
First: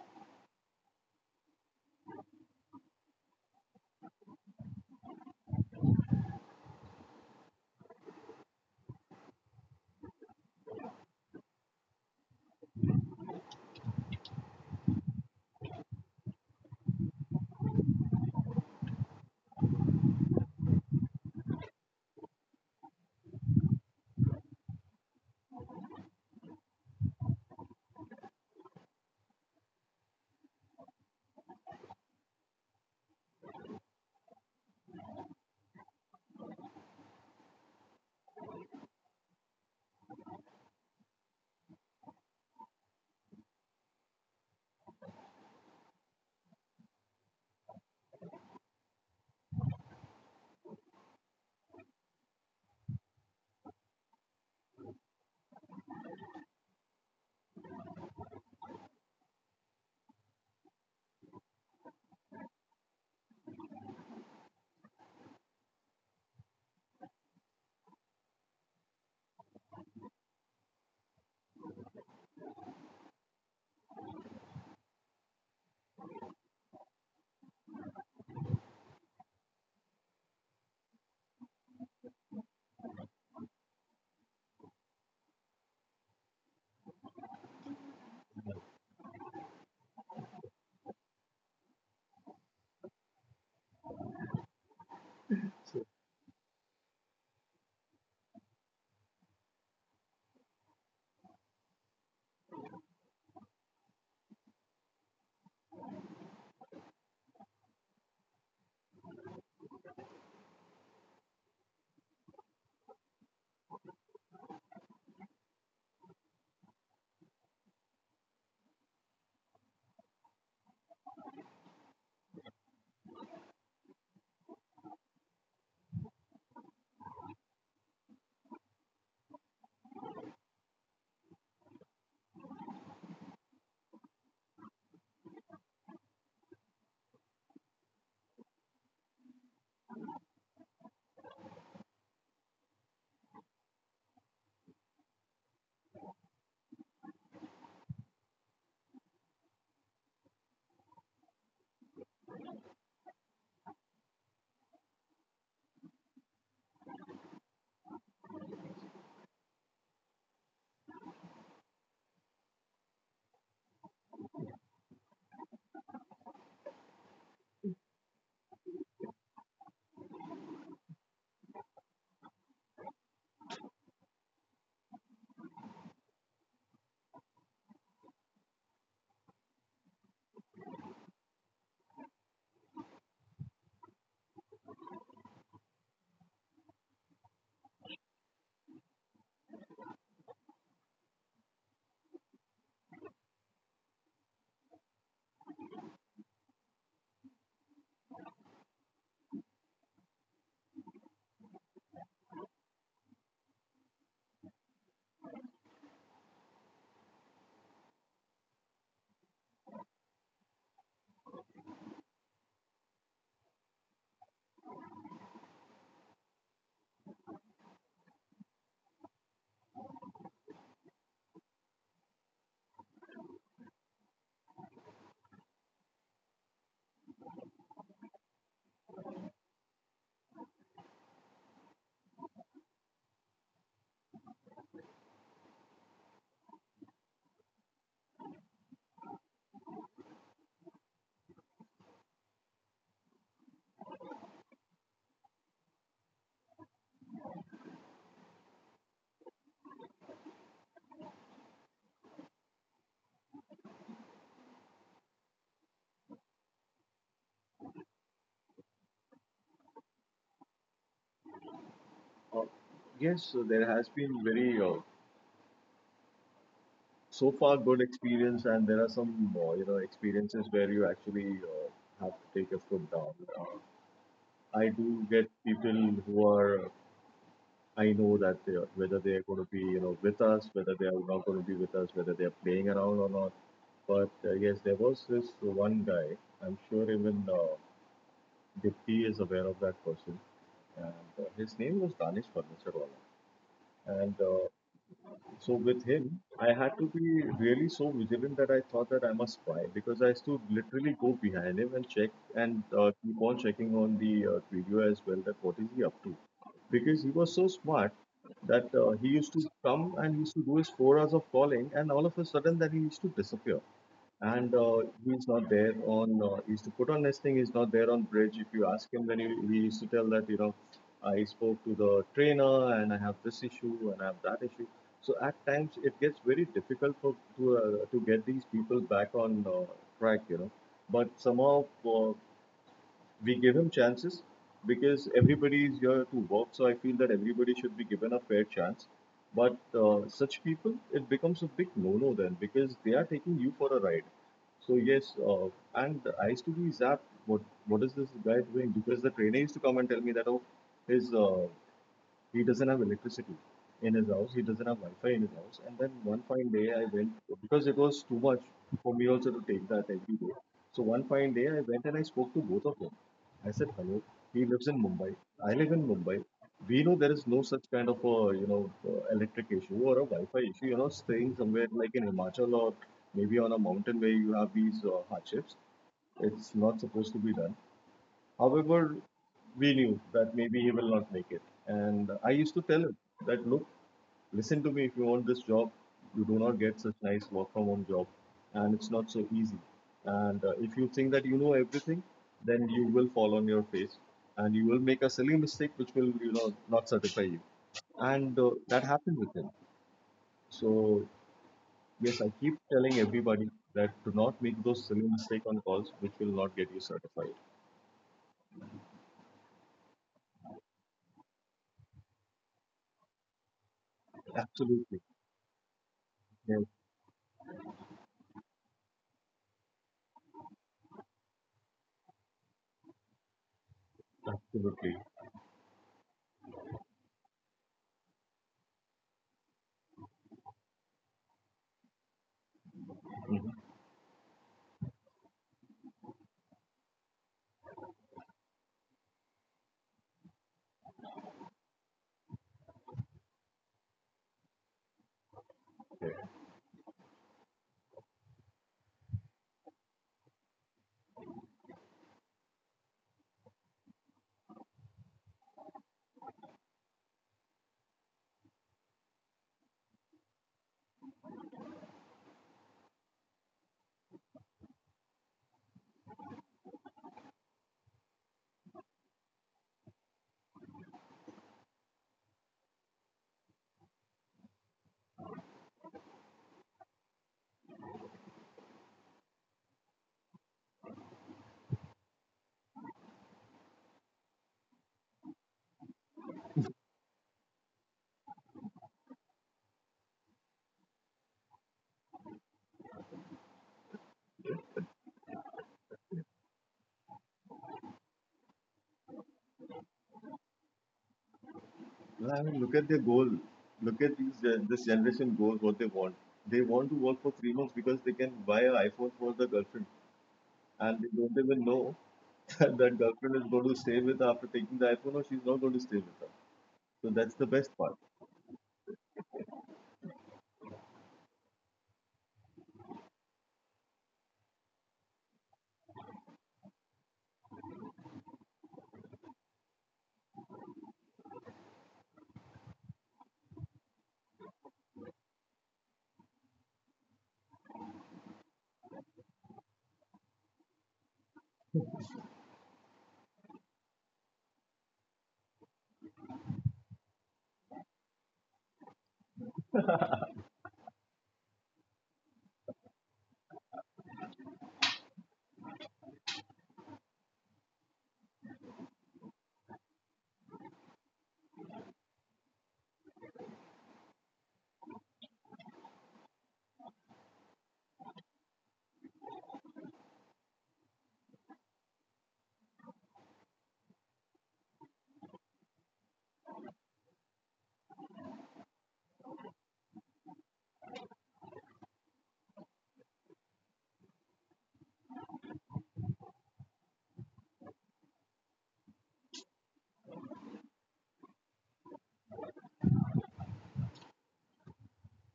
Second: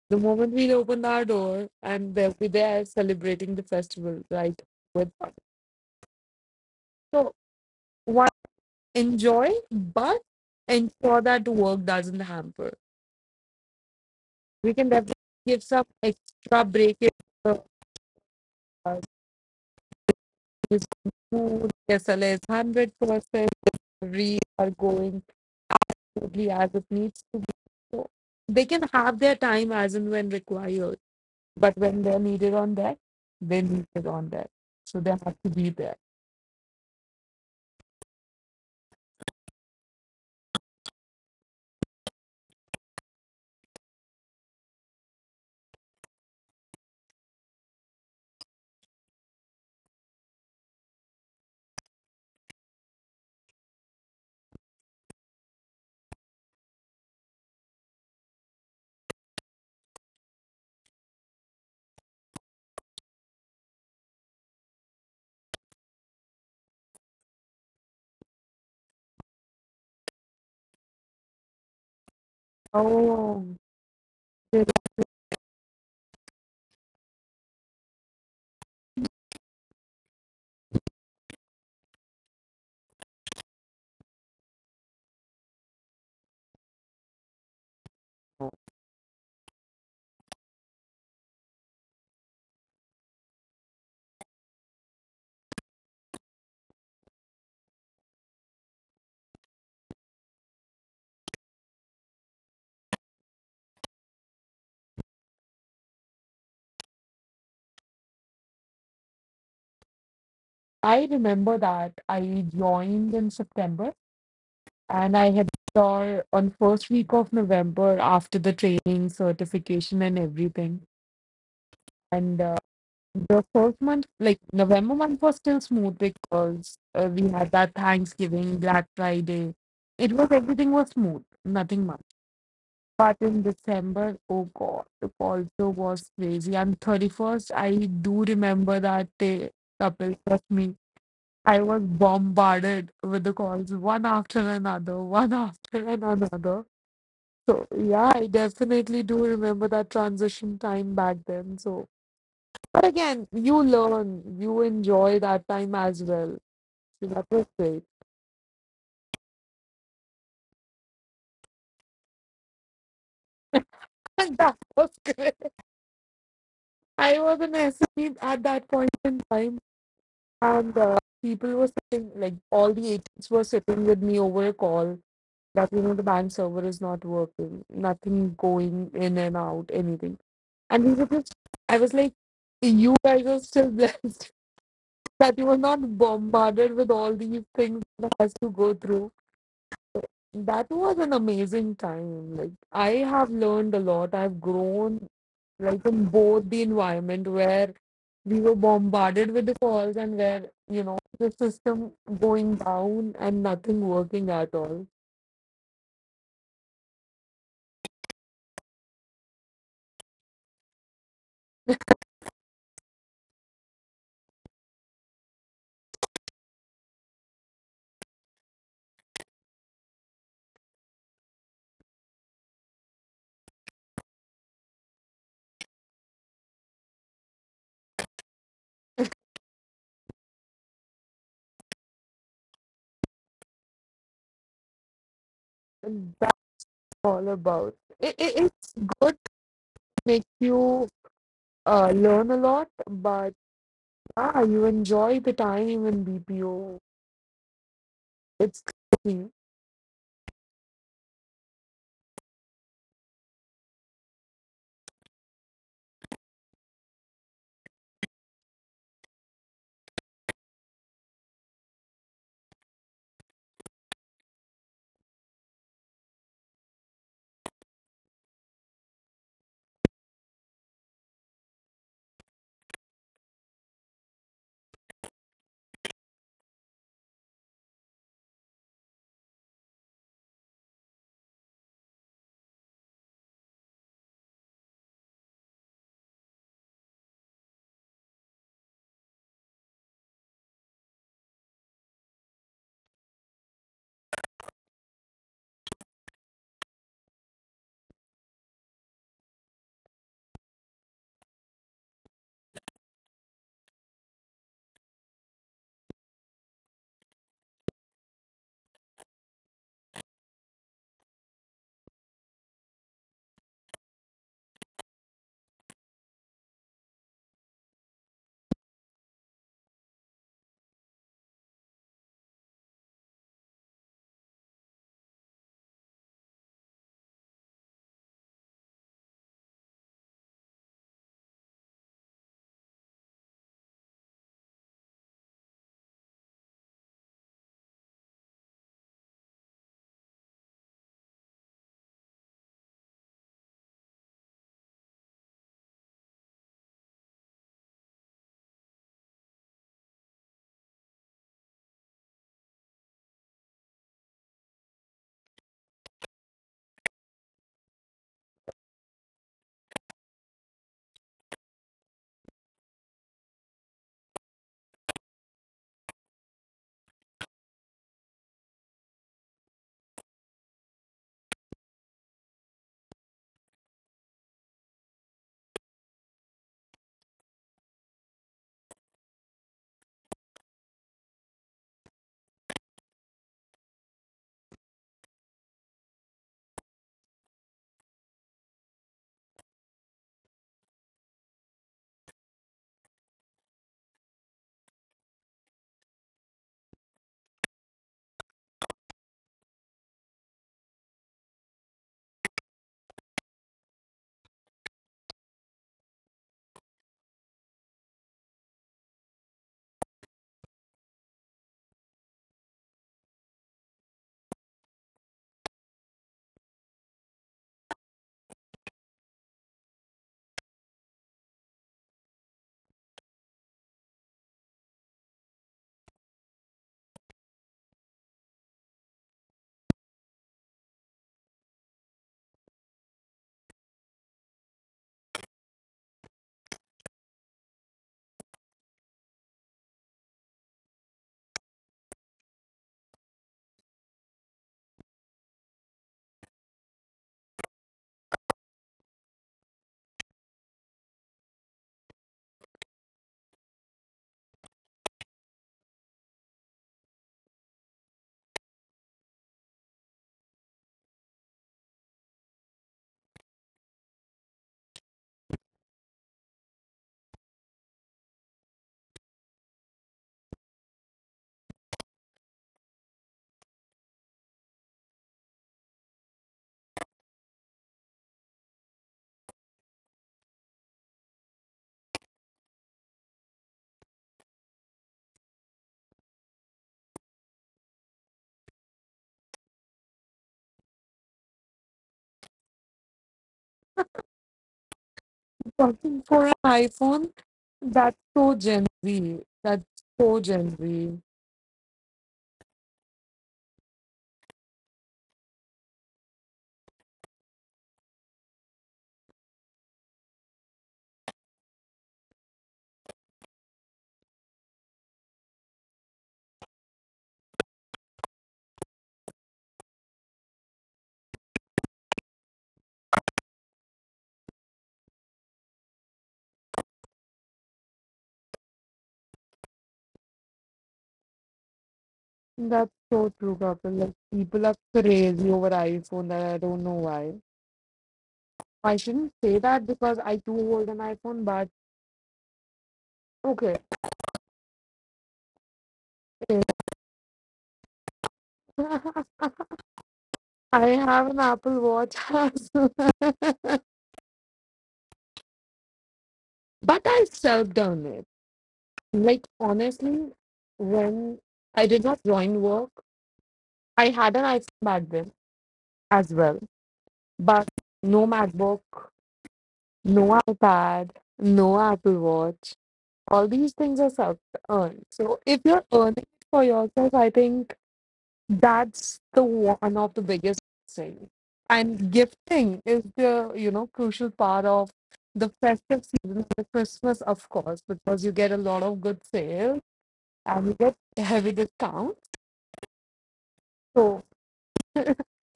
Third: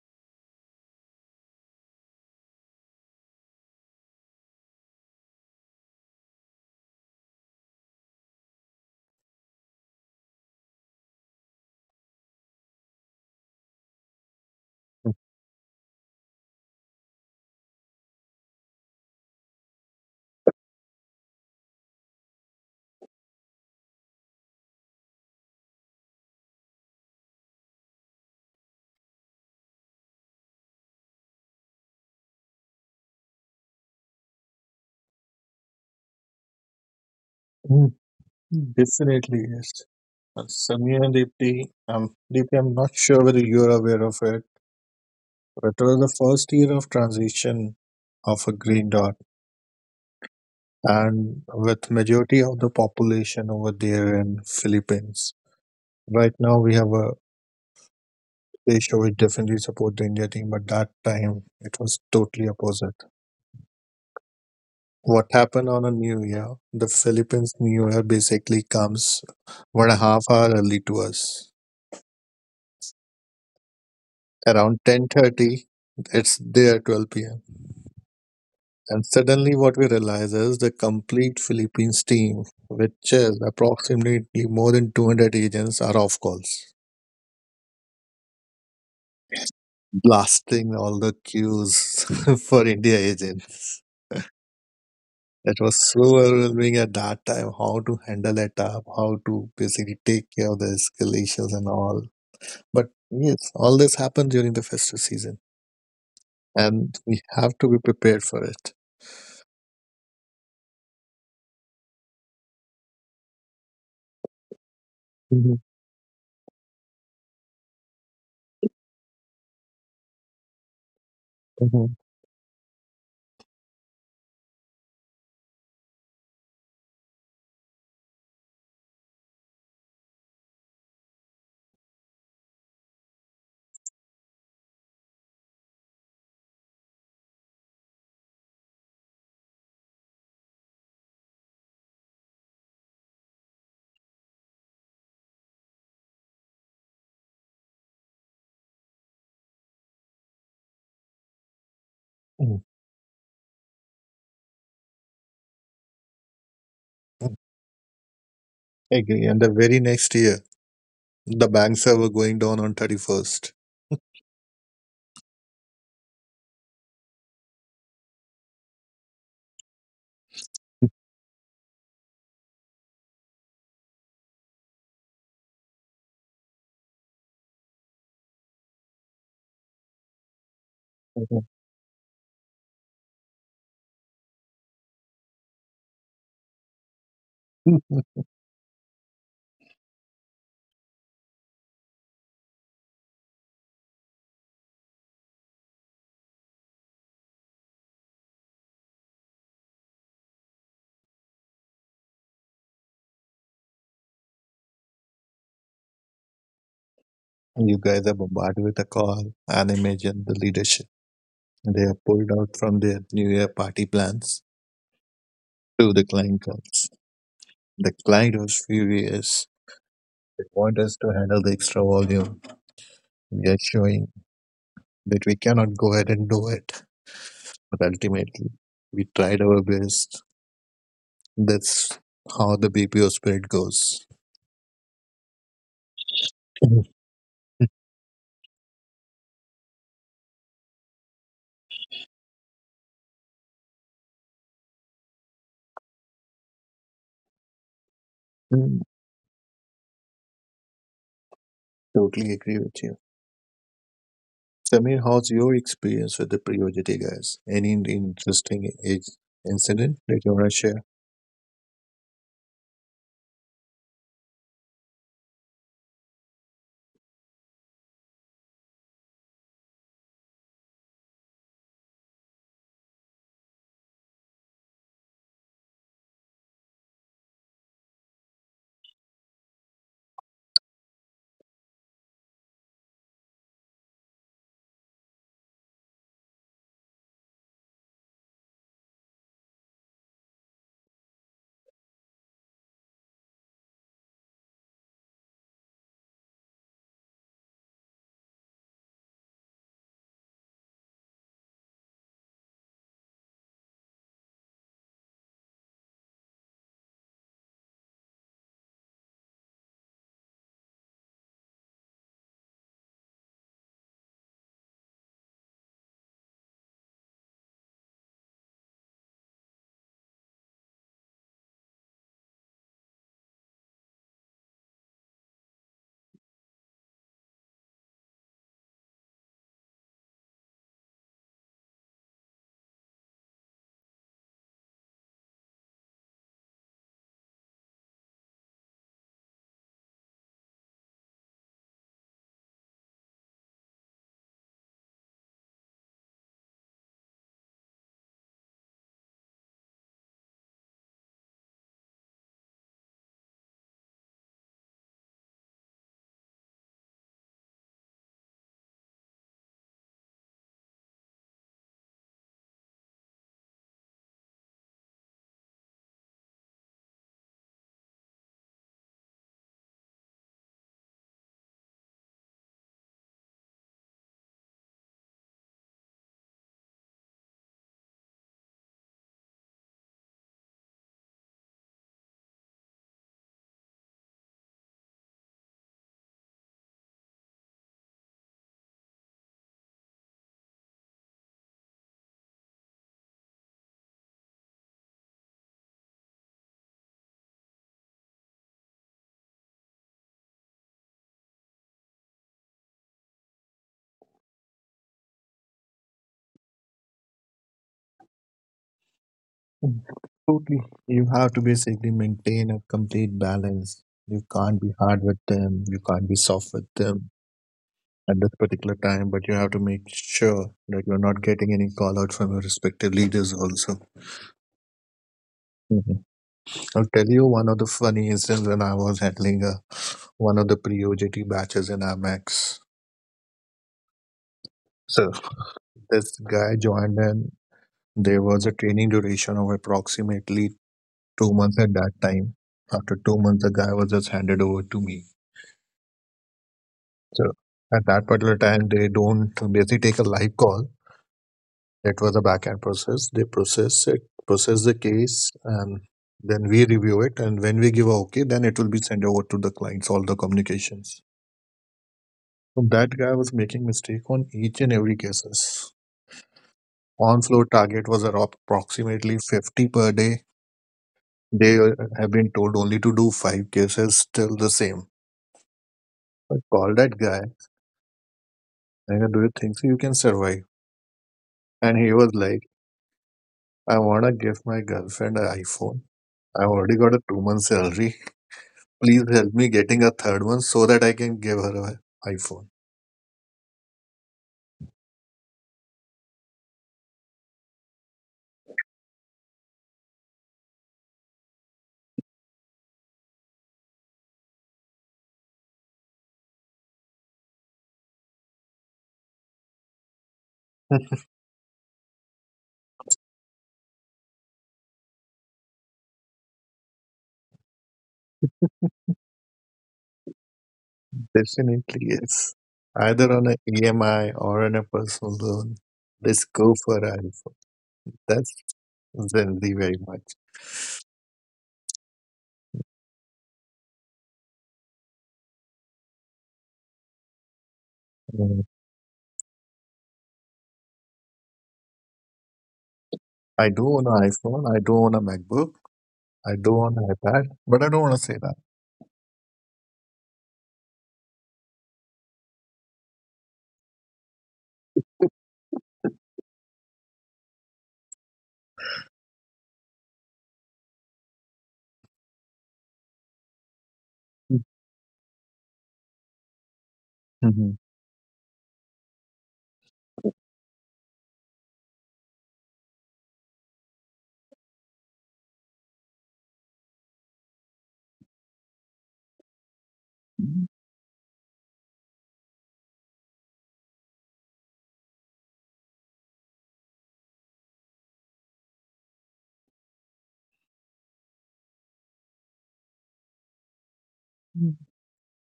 The moment we open our door and they'll be there celebrating the festival, right? With us. So one enjoy, but ensure that work doesn't hamper. We can definitely give some extra break if the uh, is food, SLA is 100%, reads are going smoothly as it needs to be. So they can have their time as and when required, but when they're needed on that, they're needed on that. So they have to be there.
Mm. Definitely, yes. Samir and Deepti, Deepti, I'm not sure whether you're aware of it, but it was the first year of transition of a green dot, and with majority of the population over there in Philippines. Right now, we have a ratio which definitely support the India team, but that time it was totally opposite. What happened on a new year, the Philippines new year basically comes 1.5 hour early to us,
Oh,
around 10:30. It's there 12 p.m., and suddenly what we realize is the complete Philippines team, which is approximately more than 200 agents, are off calls, blasting all the queues for India agents. It was
So,
so overwhelming at that time, how to handle it up, how to basically take care of the escalations and all. But yes, all this happens during the festive season, and we have to be prepared for it.
I remember that I joined in September and I had
Mhm.
saw on first week of November after the training certification and everything.
Mhm.
And the first month, like November month, was still smooth because we had that Thanksgiving, Black Friday. It was everything was smooth, nothing much. But in December, oh God, it also was crazy. And 31st, I do remember that day, couple, trust me. I was bombarded with the calls, one after another, one after another. So yeah, I definitely do remember that transition time back then. So,
Mm.
but again, you learn, you enjoy that time as well. So that
Mm.
was great.
Agree. And the very next year, the banks are were going down on 31st.
And that was great. I was an SME at that point in time, and people were sitting, like all the agents were sitting with me over a call that you know the bank server is not working, nothing going in and out, anything. And we were just, I was like, you guys are still blessed that you were not bombarded with all these things that has to go through. That was an amazing time. Like I have learned a lot. I've grown like in both the environment where we were bombarded with the calls and where, you know, the system going down and nothing working at all.
You guys are bombarded with a call, an image, and the leadership. They are pulled out from their New Year party plans to the client calls. The client was furious. They want us to handle the extra volume. We are showing that we cannot go ahead and do it. But ultimately, we tried our best. That's how the BPO spirit goes.
And that's all about. It's good to make you learn a lot, but you enjoy the time in BPO. It's
Mm.
crazy.
Totally agree with you. Samir, how's your experience with the pre guys? Any interesting incident that you want to share?
uh, yes, so there has been very so far good experience and there are some experiences where you actually have to take your foot down. uh, I do get people who are I know that they are, whether they are going to be, you know, with us, whether they are not going to be with us, whether they are playing around or not. But yes, there was this one guy. I'm sure even Dipti is aware of that person, and his name was Danish Furniture Wala. And so with him, I had to be really so vigilant that I thought that I must spy, because I used to literally go behind him and check and keep on checking on the video as well that what is he up to. Because he was so smart that he used to come and he used to do his 4 hours of calling, and all of a sudden that he used to disappear, and he's not there on he used to put on this thing, he's not there on bridge. If you ask him, then he used to tell that, you know, I spoke to the trainer and I have this issue and I have that issue. So at times it gets very difficult for to get these people back on track, you know. But somehow uh, we give him chances, because everybody is here to work. So I feel that everybody should be given a fair chance. But such people, it becomes a big no-no then, because they are taking you for a ride. So yes, and I used to be zapped. What is this guy doing? Because the trainer used to come and tell me that, oh, his he doesn't have electricity in his house. He doesn't have Wi-Fi in his house. And then one fine day, I went, because it was too much for me also to take that every day. So one fine day, I went and I spoke to both of them. I said, "Hello, he lives in Mumbai. I live in Mumbai. We know there is no such kind of a, you know, electric issue or a Wi-Fi issue. You're not staying somewhere like in Himachal or maybe on a mountain where you have these hardships. It's not supposed to be done. However, we knew that maybe he will not make it. And I used to tell him that, look, listen to me, if you want this job, you do not get such nice work from home job, and it's not so easy, and if you think that you know everything, then you will fall on your face and you will make a silly mistake which will, you know, not satisfy you, and that happened with him. So yes, I keep telling everybody that do not make those silly mistake on calls which will not get you certified.
Totally. You have to basically maintain a complete balance. You can't be
Absolutely.
hard with them, you can't be soft with them at this particular time, but you have to make sure that you're not getting any call out from your respective leaders also.
Absolutely.
Mhm. I'll tell you one of the funny instances when I was handling one of the pre-OJT batches in Amex.
Mhm.
So this guy joined and there was a training duration of approximately 2 months at that time. After 2 months, the guy was just handed over to me. So at that particular time, they don't basically take a live call. That was a back end process. They process it, process the case, and then we review it. And when we give a okay, then it will be sent over to the clients, all the communications. So that guy was making mistake on each and every cases. On floor target was approximately 50 per day. They have been told only to do five cases, still the same. I called that guy and I do you think so you can survive? And he was like, "I wanna give my girlfriend an iPhone. I've already got a 2 month salary. Please help me getting a third one so that I can give her an iPhone."
Searching for an iPhone. That's so Gen Z. That's so Gen Z.
Well, I mean, look at their goal. Look at this generation goal, what they want. They want to work for 3 months because they can buy an iPhone for the girlfriend. And they don't even know that that girlfriend is going to stay with after taking the iPhone, or she's not going to stay with her. So that's the best part.
Definitely yes. Either on an EMI or on a personal loan. Let's go for an iPhone. That's Gen Z very much.
That's so true, Kapil. Like people are crazy over iPhone and I don't know why.
Mm.
I shouldn't say that because I too hold an iPhone, but
I
okay.
do own an iPhone. I do own a MacBook. I do own an iPad. But I don't want to say that.
I have an Apple Watch but I self done it. Like honestly, when I did not join work, I had an iPhone back then as well. But
Mhm.
no MacBook, no iPad, no Apple Watch. All these things are self earned. So if you're earning it for yourself, I think that's the one of the biggest thing. And gifting is the, you know, crucial part of the festive season, the Christmas, of course, because you get a lot of good sales and you get heavy discounts. So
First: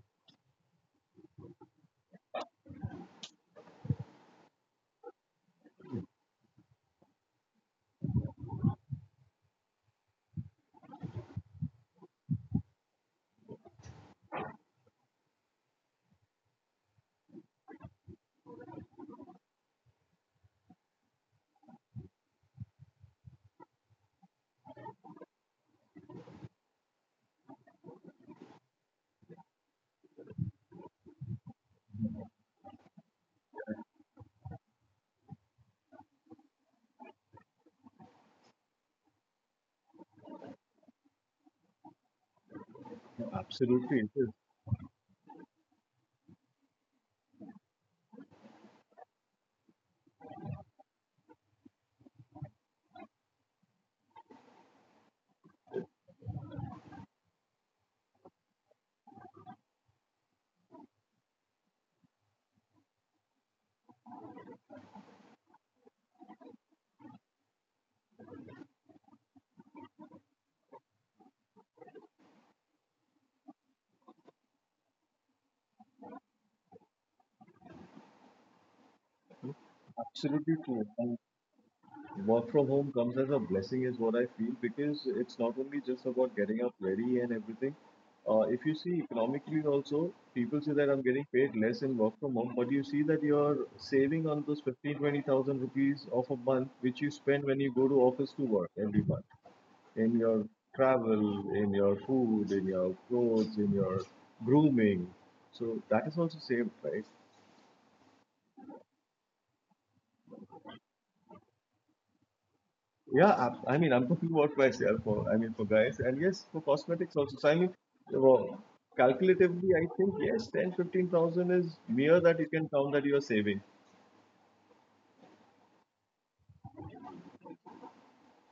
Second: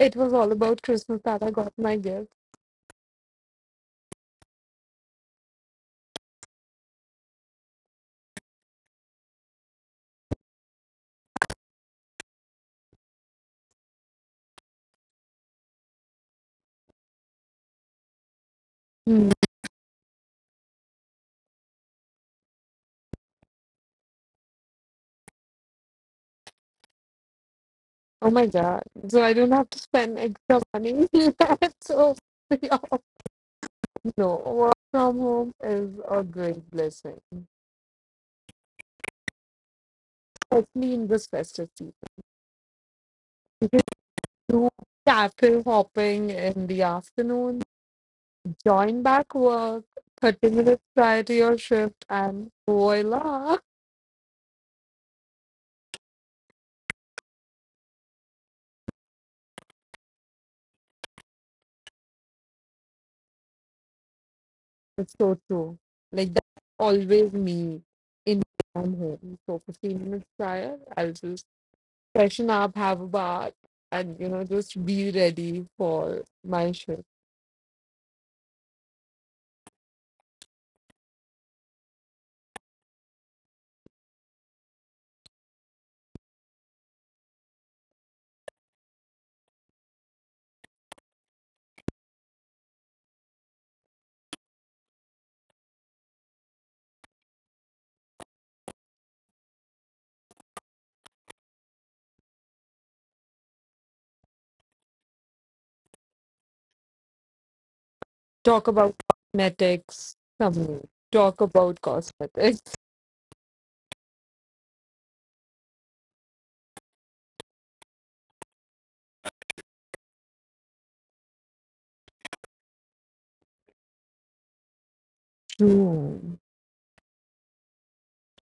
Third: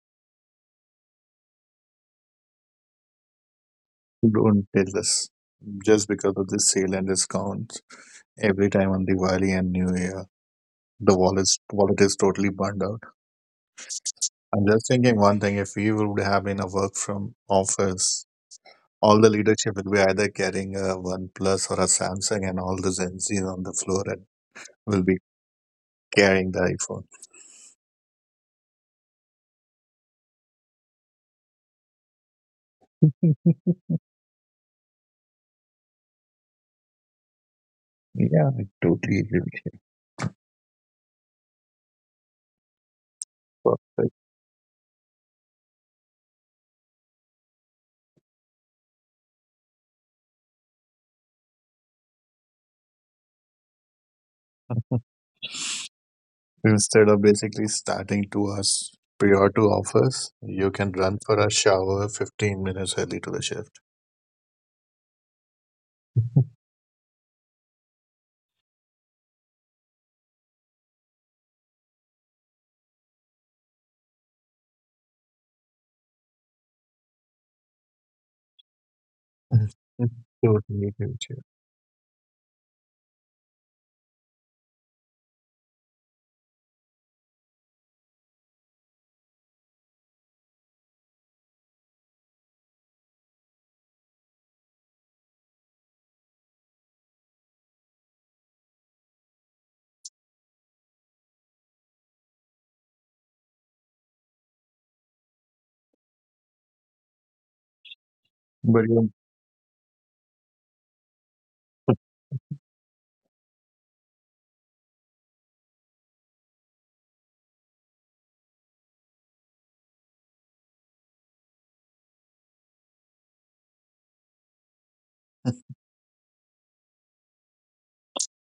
it was all about Christmas that I got my gift.
Don't tell us. Just because of this sale and discounts every time on Diwali and New Year, the wallet is totally burned out. I'm just thinking one thing: if we would have been a work from office, all the
Mm.
leadership will be either carrying a One Plus or a Samsung, and all the Gen Zs on the floor and will be carrying the iPhone.
Oh my God. So I don't have to spend extra money. so yeah. No, work from home is a great blessing,
Yeah, I totally agree with
especially in this festive season.
Yeah,
you.
absolutely. It is.
Do cattle hopping in the afternoon, join back work, 30 minutes prior to your shift, and voila!
Perfect. Instead of basically starting 2 hours prior to office, you can run for a shower 15 minutes early to the shift.
It's so true. Like, that's always me in from home. So, 15 minutes prior, I'll just freshen up, have a bath, and you know, just be ready for my shift.
Absolutely
Totally
true.
agree with you.
Work from home comes as a blessing, is what I feel, because it's not only just about getting up ready and everything. If you see economically also, people say that I'm getting paid less in work from home, but you see that you're saving on those 15,20,000 rupees of a month, which you spend when you go to office to work every month in your travel, in your food, in your clothes, in your grooming. So that is also saved, right?
Talk
But
about
you're
cosmetics, some Talk about cosmetics.
Yeah, I mean, I'm talking about for myself. For, I mean, for guys, and yes, for cosmetics also. So I mean, well, calculatively, I think yes, 10, 15,000 is mere that you can count that you are saving.
Hmm.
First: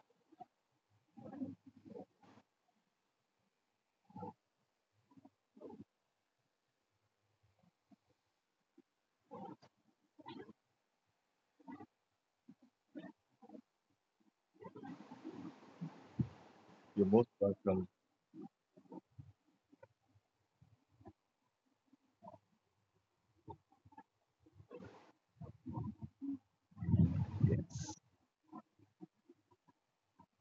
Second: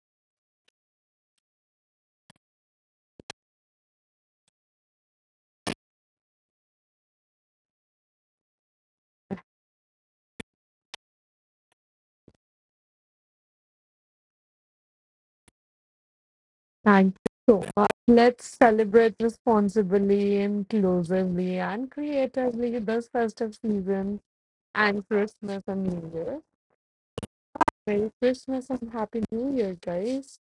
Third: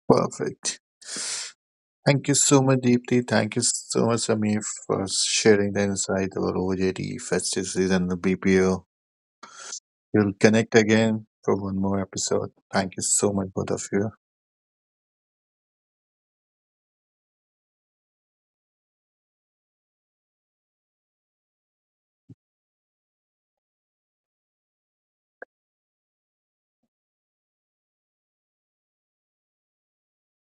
perfect. Thank you so much, Deepthi. Thank you so much, Samir, for sharing the insight about OJT, festive season, the BPO. We'll connect again for one more episode. Thank you so much, both of you.
You're
Thank
most
you so
welcome.
much. Let's celebrate responsibly, inclusively, and creatively this festive season and Christmas and New Year. Merry Christmas and Happy New Year, guys.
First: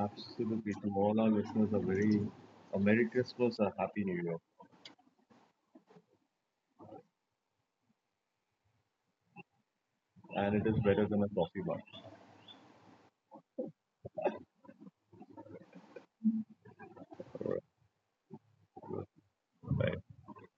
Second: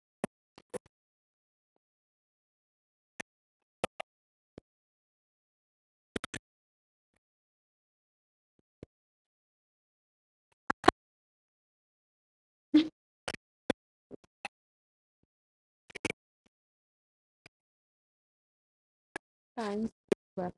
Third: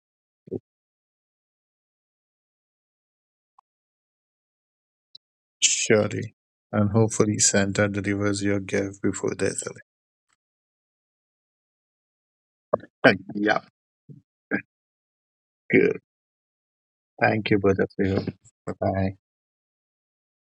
Absolutely, to all our listeners, a very a Merry Christmas, a Happy New Year,
Surely. And hopefully, Santa delivers your gift before there's a.
and it is better than a coffee bar.
Yeah, good. Thank you, both of you. Bye bye.
Thanks. Bye.